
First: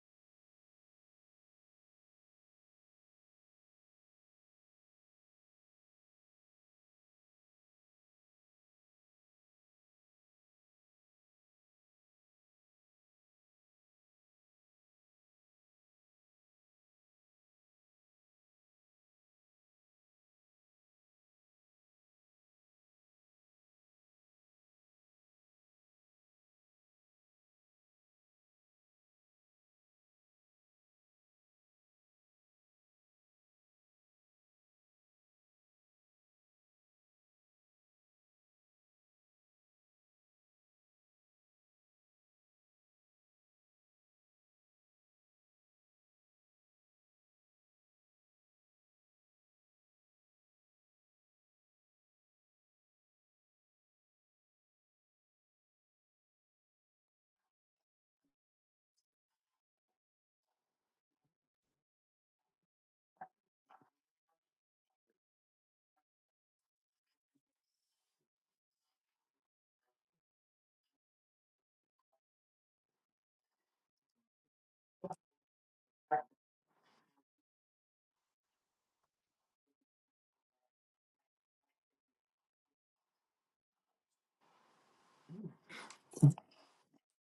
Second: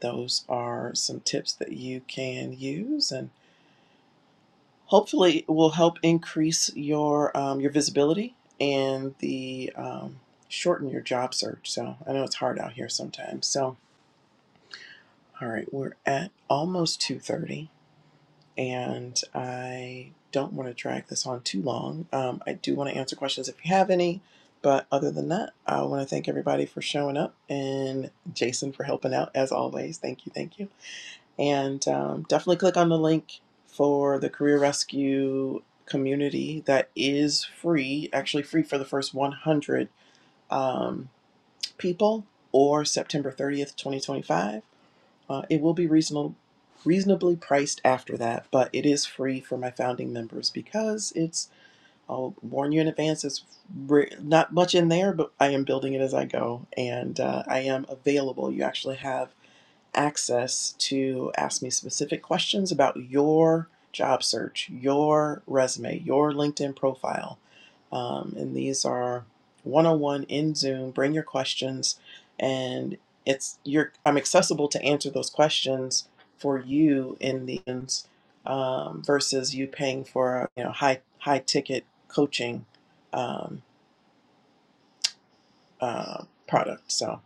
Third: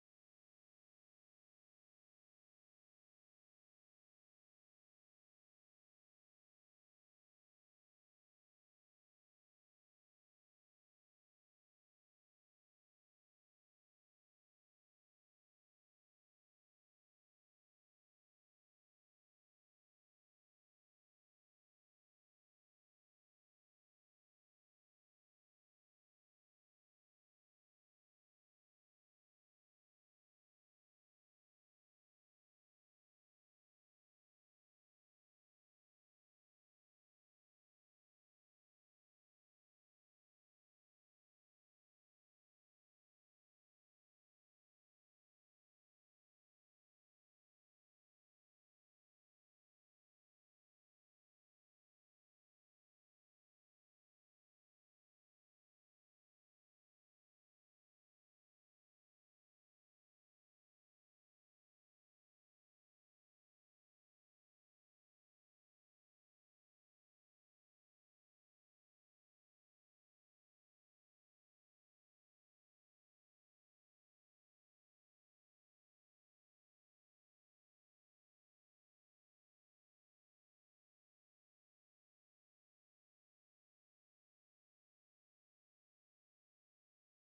Speaker 1: those are some tips that you can use, and hopefully, it will help increase your um, your visibility and the um, shorten your job search. So, I know it's hard out here sometimes. So, all right, we're at almost two thirty. and I don't want to drag this on too long. Um, I do want to answer questions if you have any, but other than that, I want to thank everybody for showing up and Jason for helping out as always. Thank you, thank you. And um, definitely click on the link for the Career Rescue community that is free, actually free for the first 100 um, people or September 30th, 2025 uh, it will be reasonable, reasonably priced after that, but it is free for my founding members because it's, I'll warn you in advance, it's not much in there, but I am building it as I go and uh, I am available. You actually have access to ask me specific questions about your job search, your resume, your LinkedIn profile. Um, and these are one-on-one in Zoom. Bring your questions, and it's you're I'm accessible to answer those questions for you in the end, um, versus you paying for you know high high ticket coaching um, uh, product. So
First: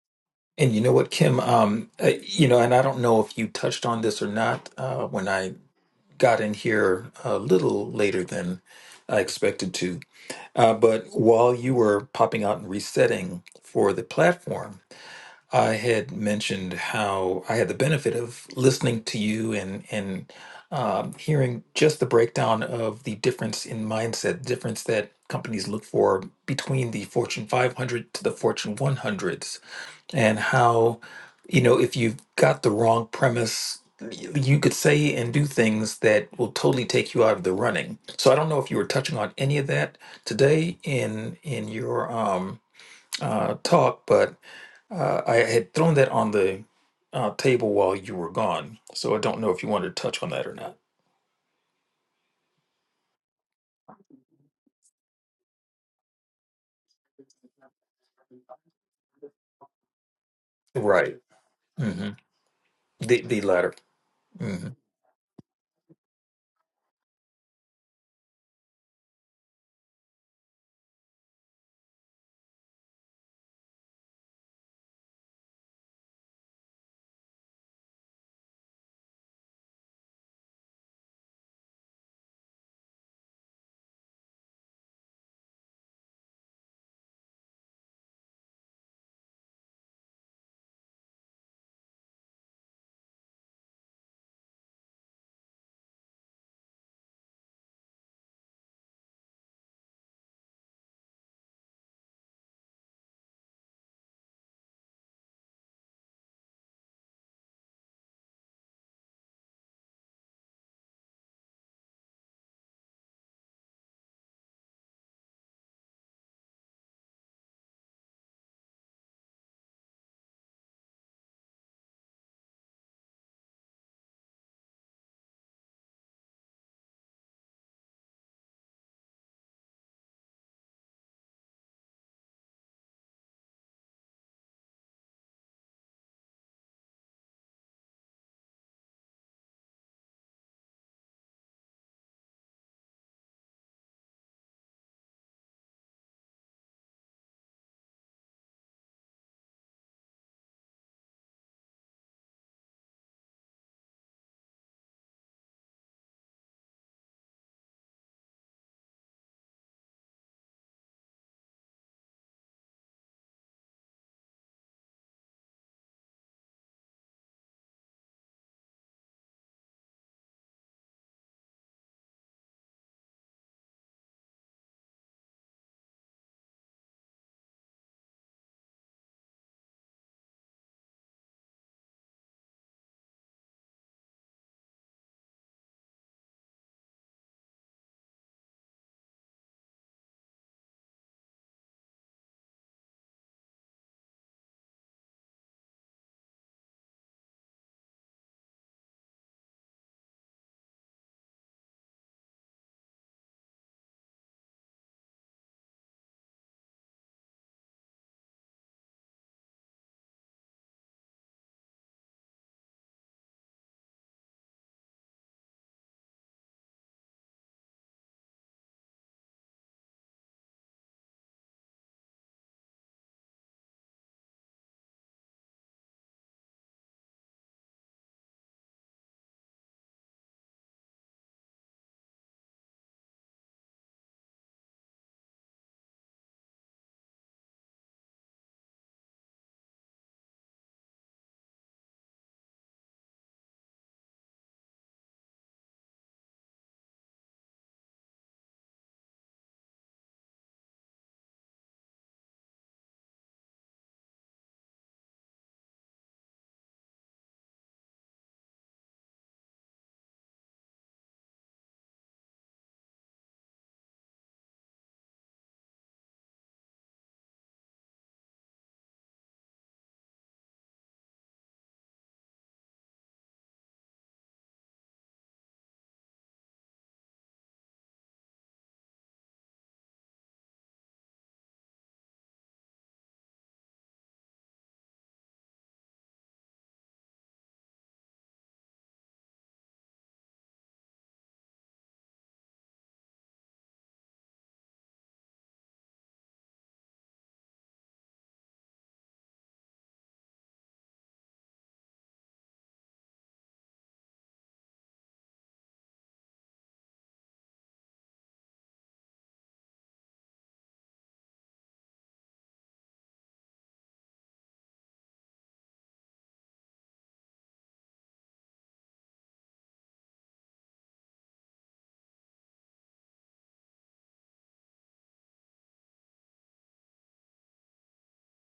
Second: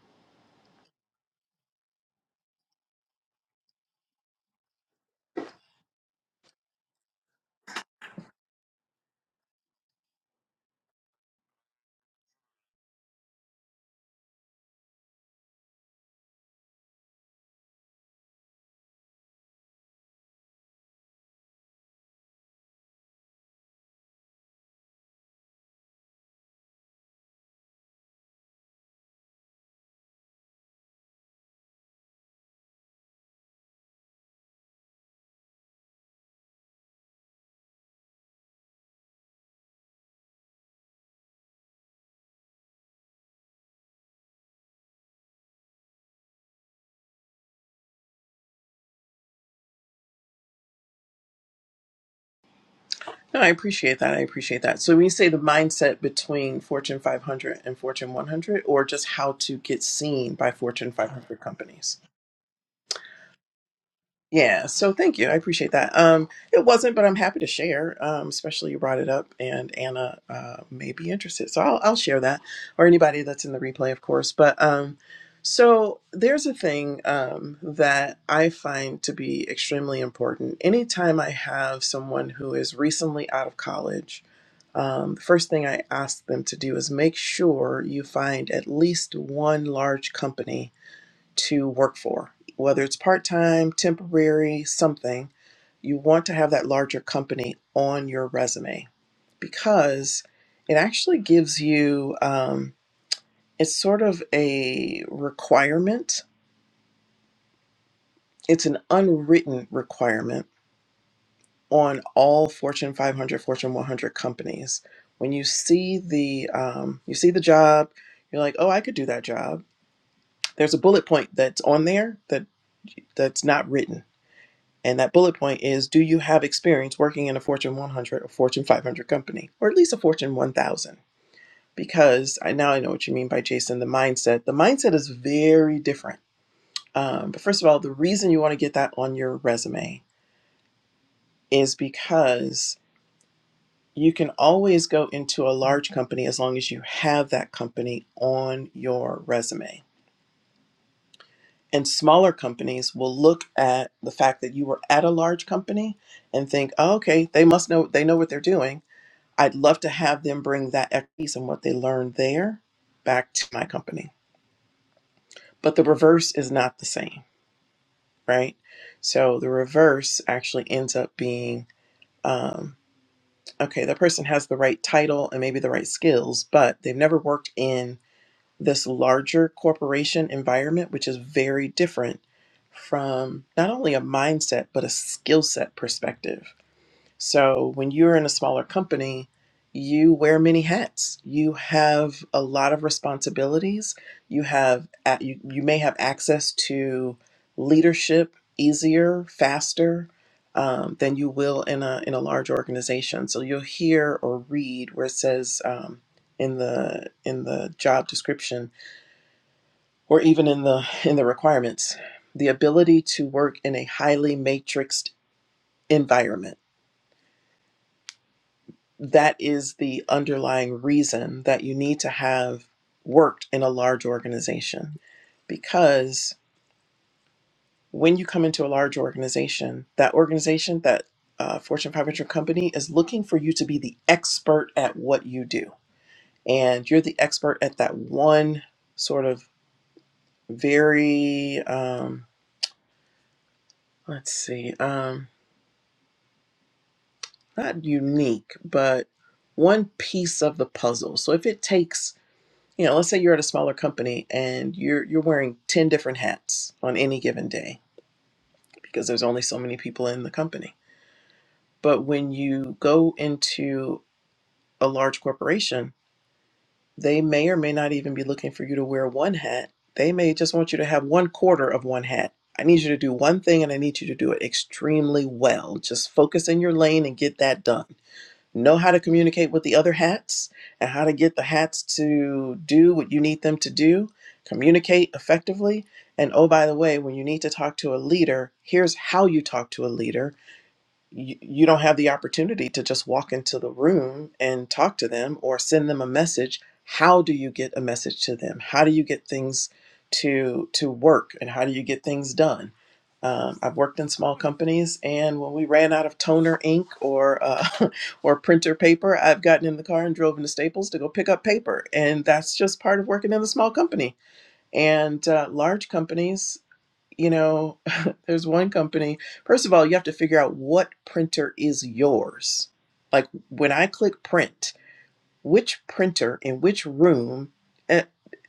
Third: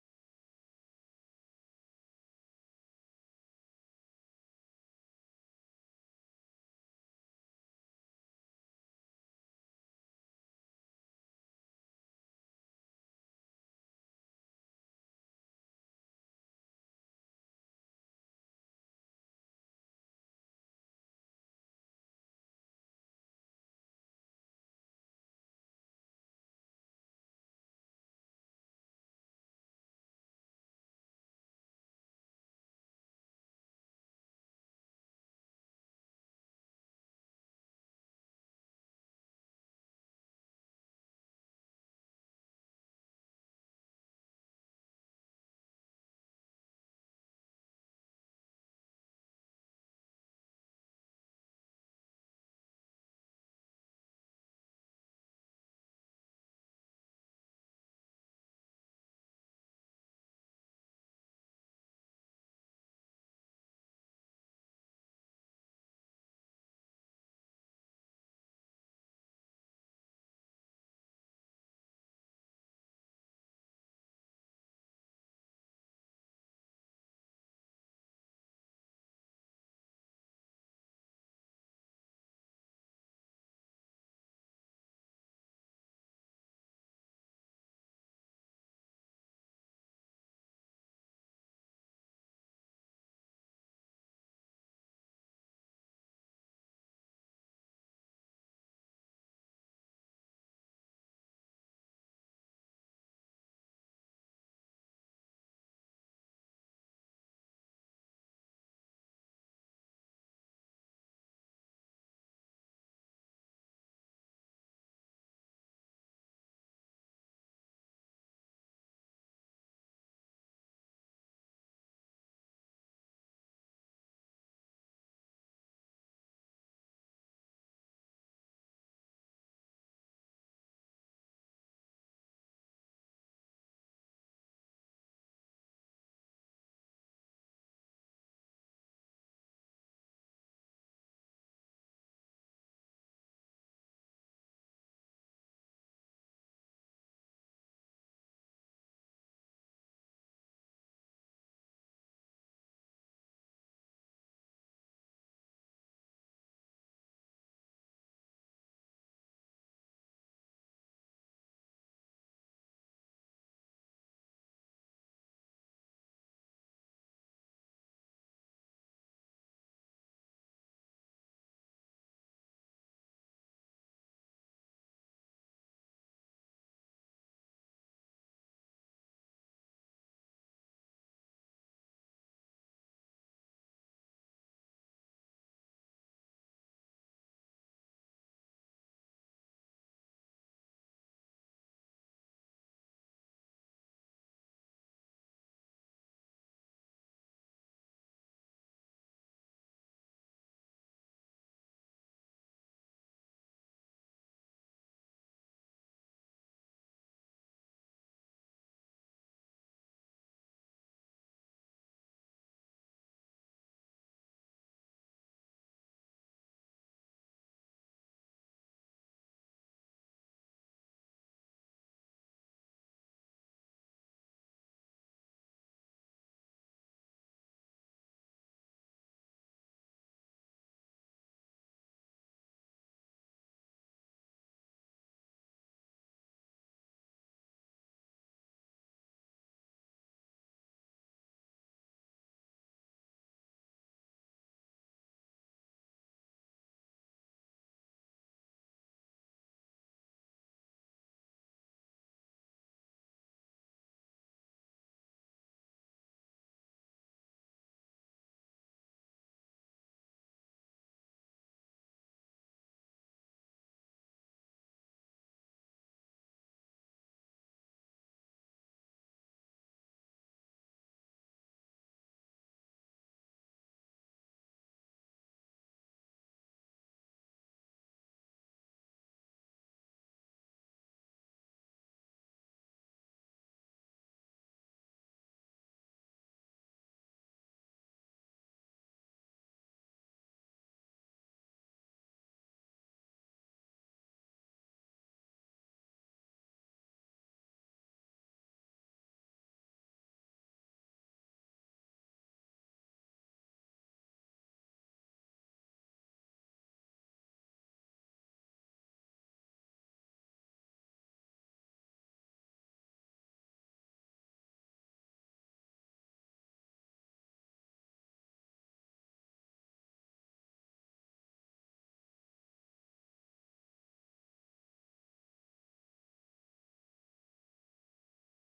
Speaker 2: And you know what, Kim? Um, uh, you know, and I don't know if you touched on this or not uh, when I got in here a little later than I expected to. Uh, but while you were popping out and resetting for the platform, I had mentioned how I had the benefit of listening to you and and um, hearing just the breakdown of the difference in mindset, difference that companies look for between the Fortune 500 to the Fortune 100s and how you know if you've got the wrong premise y- you could say and do things that will totally take you out of the running so i don't know if you were touching on any of that today in in your um uh talk but uh i had thrown that on the uh, table while you were gone so i don't know if you wanted to touch on that or not
Speaker 1: No, I appreciate that. I appreciate that. So, when you say the mindset between Fortune 500 and Fortune 100, or just how to get seen by Fortune
Speaker 2: right
Speaker 1: 500 companies.
Speaker 2: hmm the the latter
Speaker 1: Yeah.
Speaker 2: hmm
Speaker 1: So, thank you. I appreciate that. Um, it wasn't, but I'm happy to share. Um, especially you brought it up, and Anna uh, may be interested. So, I'll I'll share that, or anybody that's in the replay, of course. But um, so there's a thing um, that I find to be extremely important. Anytime I have someone who is recently out of college um, the first thing I ask them to do is make sure you find at least one large company to work for, whether it's part time, temporary, something. You want to have that larger company on your resume because it actually gives you, um, it's sort of a requirement. It's an unwritten requirement on all Fortune 500, Fortune 100 companies. When you see the um, you see the job, you're like, oh, I could do that job. There's a bullet point that's on there that that's not written, and that bullet point is, do you have experience working in a Fortune 100 or Fortune 500 company, or at least a Fortune 1000? Because I now I know what you mean by Jason. The mindset, the mindset is very different. Um, but first of all, the reason you want to get that on your resume is because you can always go into a large company as long as you have that company on your resume. And smaller companies will look at the fact that you were at a large company and think, oh, okay, they must know they know what they're doing. I'd love to have them bring that expertise and what they learned there back to my company. But the reverse is not the same, right? So the reverse actually ends up being um, okay, that person has the right title and maybe the right skills, but they've never worked in this larger corporation environment, which is very different from not only a mindset, but a skill set perspective. So when you're in a smaller company, you wear many hats. You have a lot of responsibilities. You have a- you, you may have access to leadership easier, faster um, than you will in a in a large organization. So you'll hear or read where it says um, in the in the job description or even in the in the requirements the ability to work in a highly matrixed environment that is the underlying reason that you need to have worked in a large organization because when you come into a large organization that organization that uh, fortune 500 company is looking for you to be the expert at what you do and you're the expert at that one sort of very um, let's see um, not unique, but one piece of the puzzle. So if it takes, you know, let's say you're at a smaller company and you're you're wearing 10 different hats on any given day because there's only so many people in the company. But when you go into a large corporation, they may or may not even be looking for you to wear one hat. They may just want you to have one quarter of one hat. I need you to do one thing and I need you to do it extremely well. Just focus in your lane and get that done know how to communicate with the other hats and how to get the hats to do what you need them to do, communicate effectively. And oh, by the way, when you need to talk to a leader, here's how you talk to a leader you, you don't have the opportunity to just walk into the room and talk to them or send them a message how do you get a message to them how do you get things to to work and how do you get things done um, i've worked in small companies and when we ran out of toner ink or uh, *laughs* or printer paper i've gotten in the car and drove into staples to go pick up paper and that's just part of working in a small company and uh, large companies you know, *laughs* there's one company. First of all, you have to figure out what printer is yours. Like when I click print, which printer in which room eh,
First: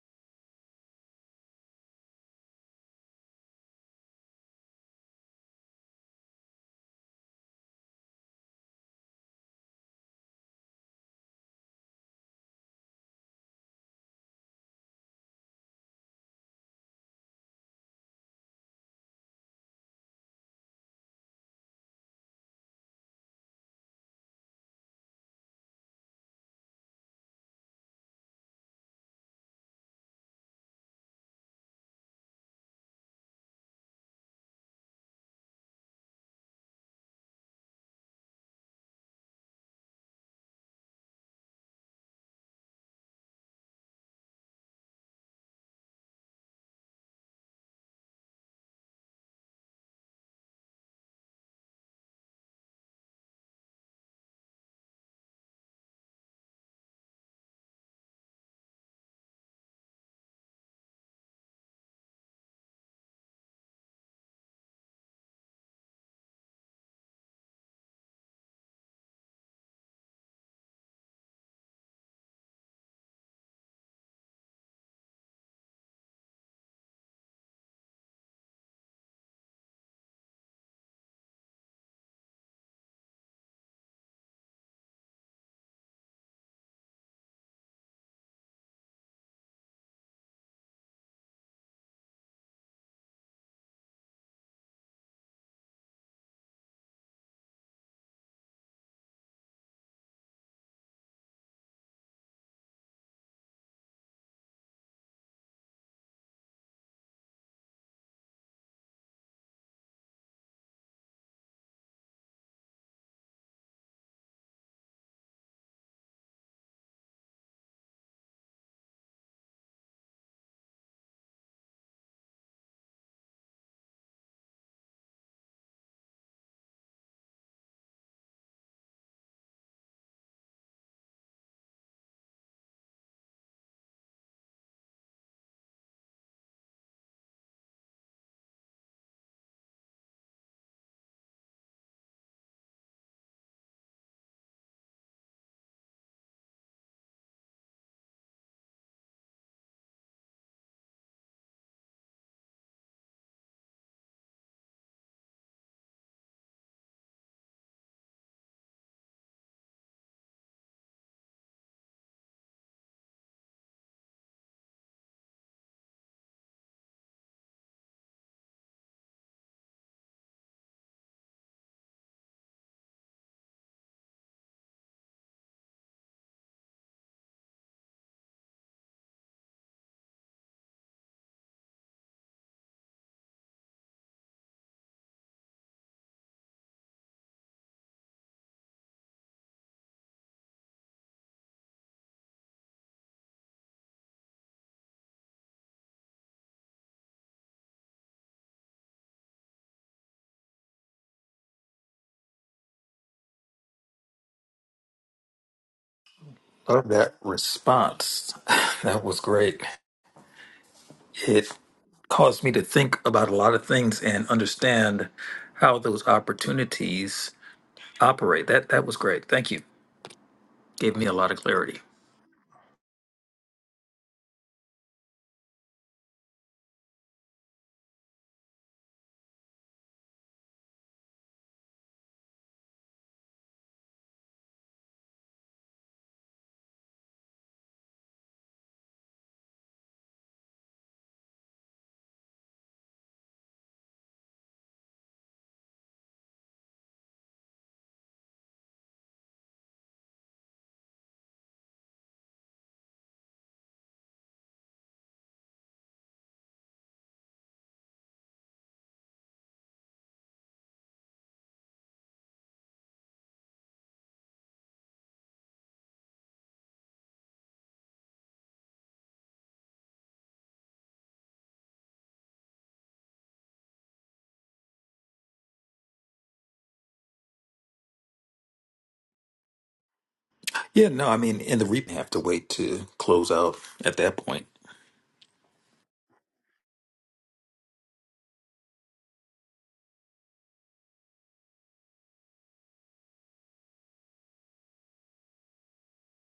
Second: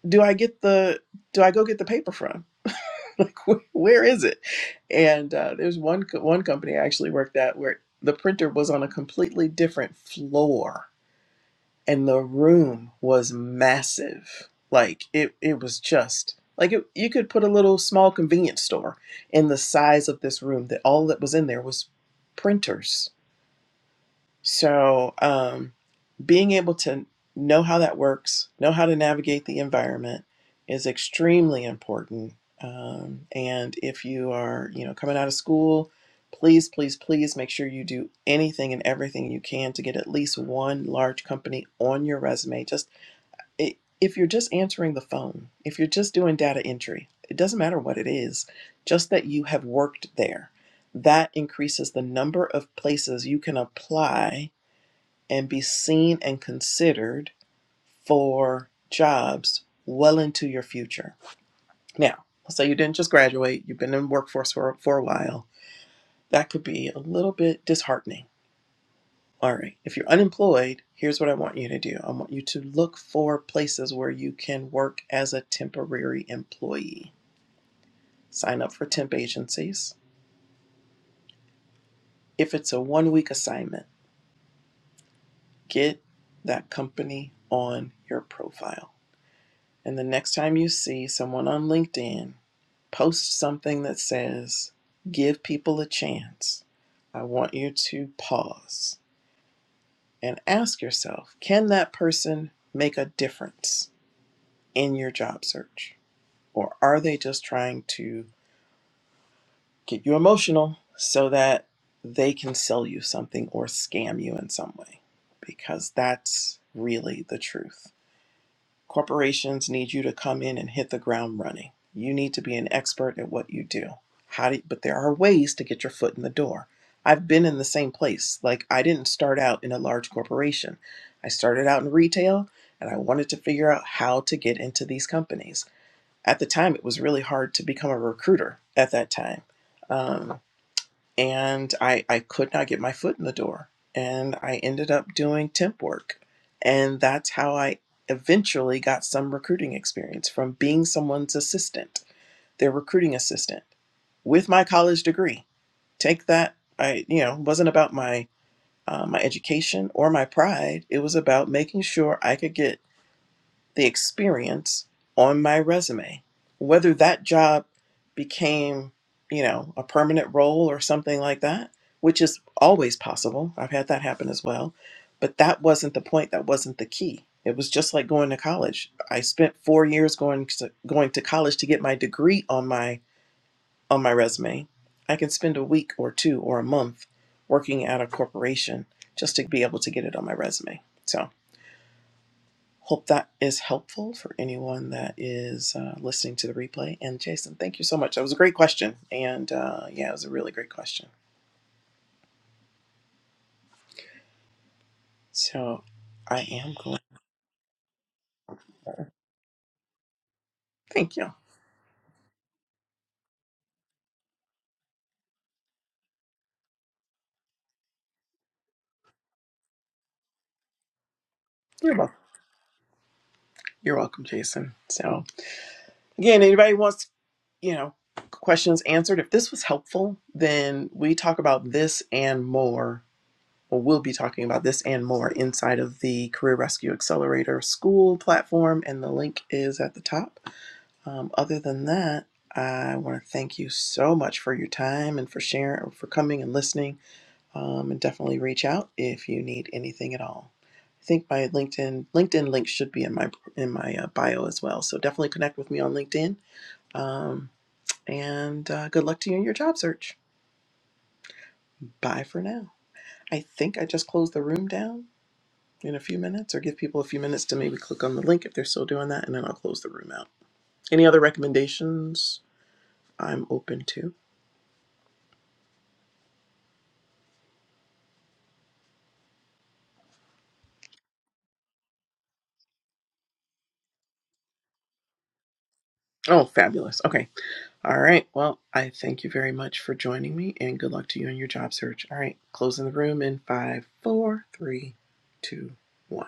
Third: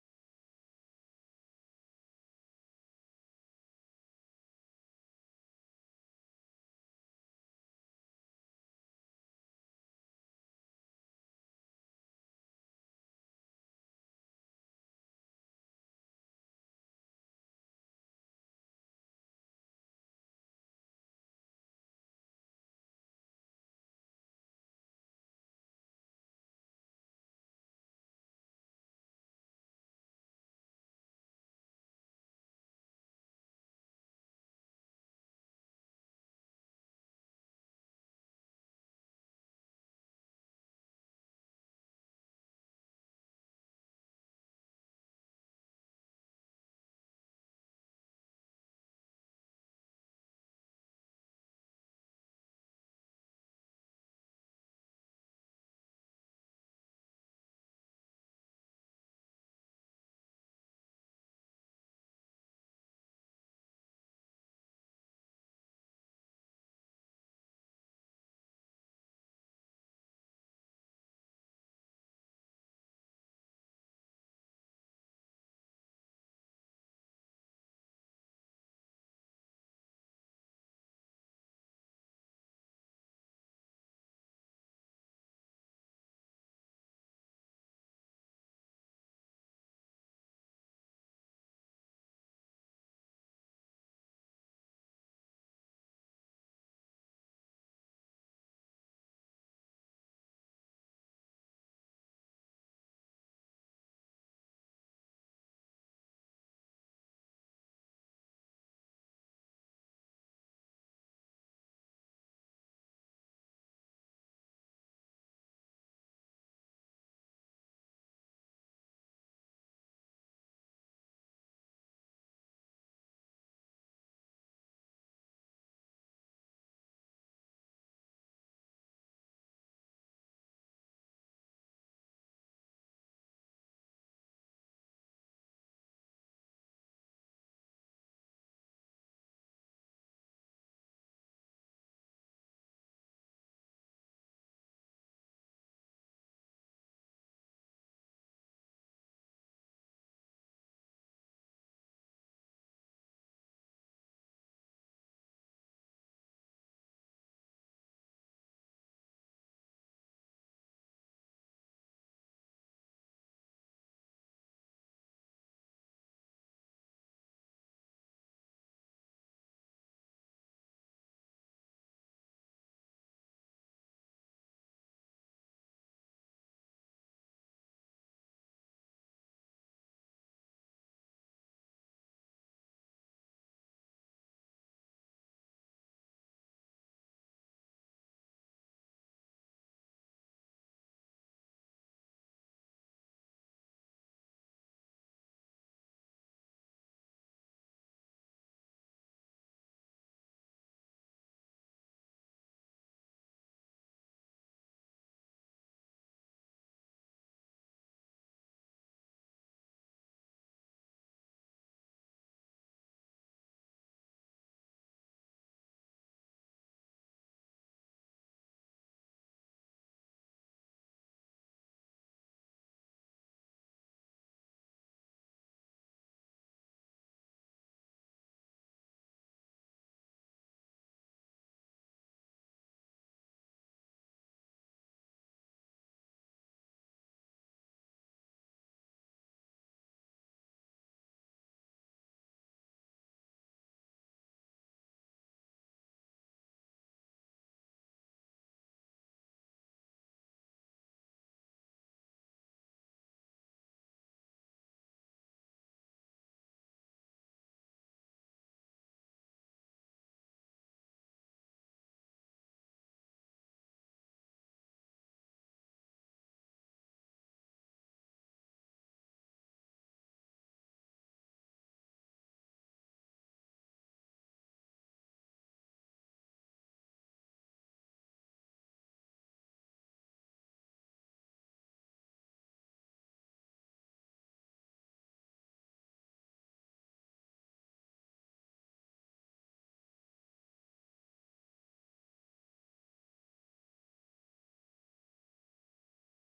Speaker 1: do I get the do I go get the paper from? *laughs* Like wh- where is it? And uh, there's one co- one company I actually worked at where the printer was on a completely different floor and the room was massive. Like it, it was just like it, you could put a little small convenience store in the size of this room. That all that was in there was printers so, um, being able to know how that works, know how to navigate the environment is extremely important. Um, and if you are, you know, coming out of school, please, please, please make sure you do anything and everything you can to get at least one large company on your resume. Just i if you're just answering the phone, if you're just doing data entry, it doesn't matter what it is, just that you have worked there. That increases the number of places you can apply and be seen and considered for jobs well into your future. Now, let's say you didn't just graduate, you've been in the workforce for, for a while. That could be a little bit disheartening. All right, if you're unemployed, here's what I want you to do I want you to look for places where you can work as a temporary employee. Sign up for temp agencies. If it's a one week assignment, get that company on your profile. And the next time you see someone on LinkedIn post something that says, give people a chance, I want you to pause and ask yourself, can that person make a difference in your job search? Or are they just trying to get you emotional so that they can sell you something or scam you in some way? Because that's really the truth. Corporations need you to come in and hit the ground running. You need to be an expert at what you do. How do you, but there are ways to get your foot in the door. I've been in the same place. Like I didn't start out in a large corporation. I started out in retail and I wanted to figure out how to get into these companies. At the time it was really hard to become a recruiter at that time. Um, and I, I could not get my foot in the door. And I ended up doing temp work. And that's how I eventually got some recruiting experience from being someone's assistant, their recruiting assistant, with my college degree. Take that. I, you know, wasn't about my uh, my education or my pride. It was about making sure I could get the experience on my resume. Whether that job became, you know, a permanent role or something like that, which is always possible. I've had that happen as well. But that wasn't the point. That wasn't the key. It was just like going to college. I spent four years going to, going to college to get my degree on my on my resume. I can spend a week or two or a month working at a corporation just to be able to get it on my resume. So. Hope that is helpful for anyone that is uh, listening to the replay. And Jason, thank you so much. That was a great question. And uh, yeah, it was a really great question. So I am
Speaker 2: love
Speaker 1: going.
Speaker 2: that response *laughs* that was great
Speaker 1: Thank you.
Speaker 2: caused me to think about a lot of things and understand how those opportunities operate. That that was great. Thank you. Gave me a lot of clarity.
Speaker 1: You're welcome. You're welcome, Jason. So again, anybody wants, you know, questions answered. If this was helpful, then we talk about this and more. Well, we'll be talking about this and more inside of the Career Rescue Accelerator School platform, and the link is at the top. Um, other than that, I want to thank you so much for your time and for sharing, for coming and listening. Um, and definitely reach out if you need anything at all. I think my LinkedIn LinkedIn link should be in my in my uh, bio as well. So definitely connect with me on LinkedIn. Um, and uh, good luck to you in your job search. Bye for now. I think I just close the room down in a few minutes, or give people a few minutes to maybe click on the link if they're still doing that, and then I'll close the room out. Any other recommendations? I'm open to.
Speaker 2: Yeah, no, I mean, in the reap, have to wait to close out at that point.
Speaker 1: Oh, fabulous. Okay. All right. Well, I thank you very much for joining me and good luck to you in your job search. All right. Closing the room in five, four, three, two, one.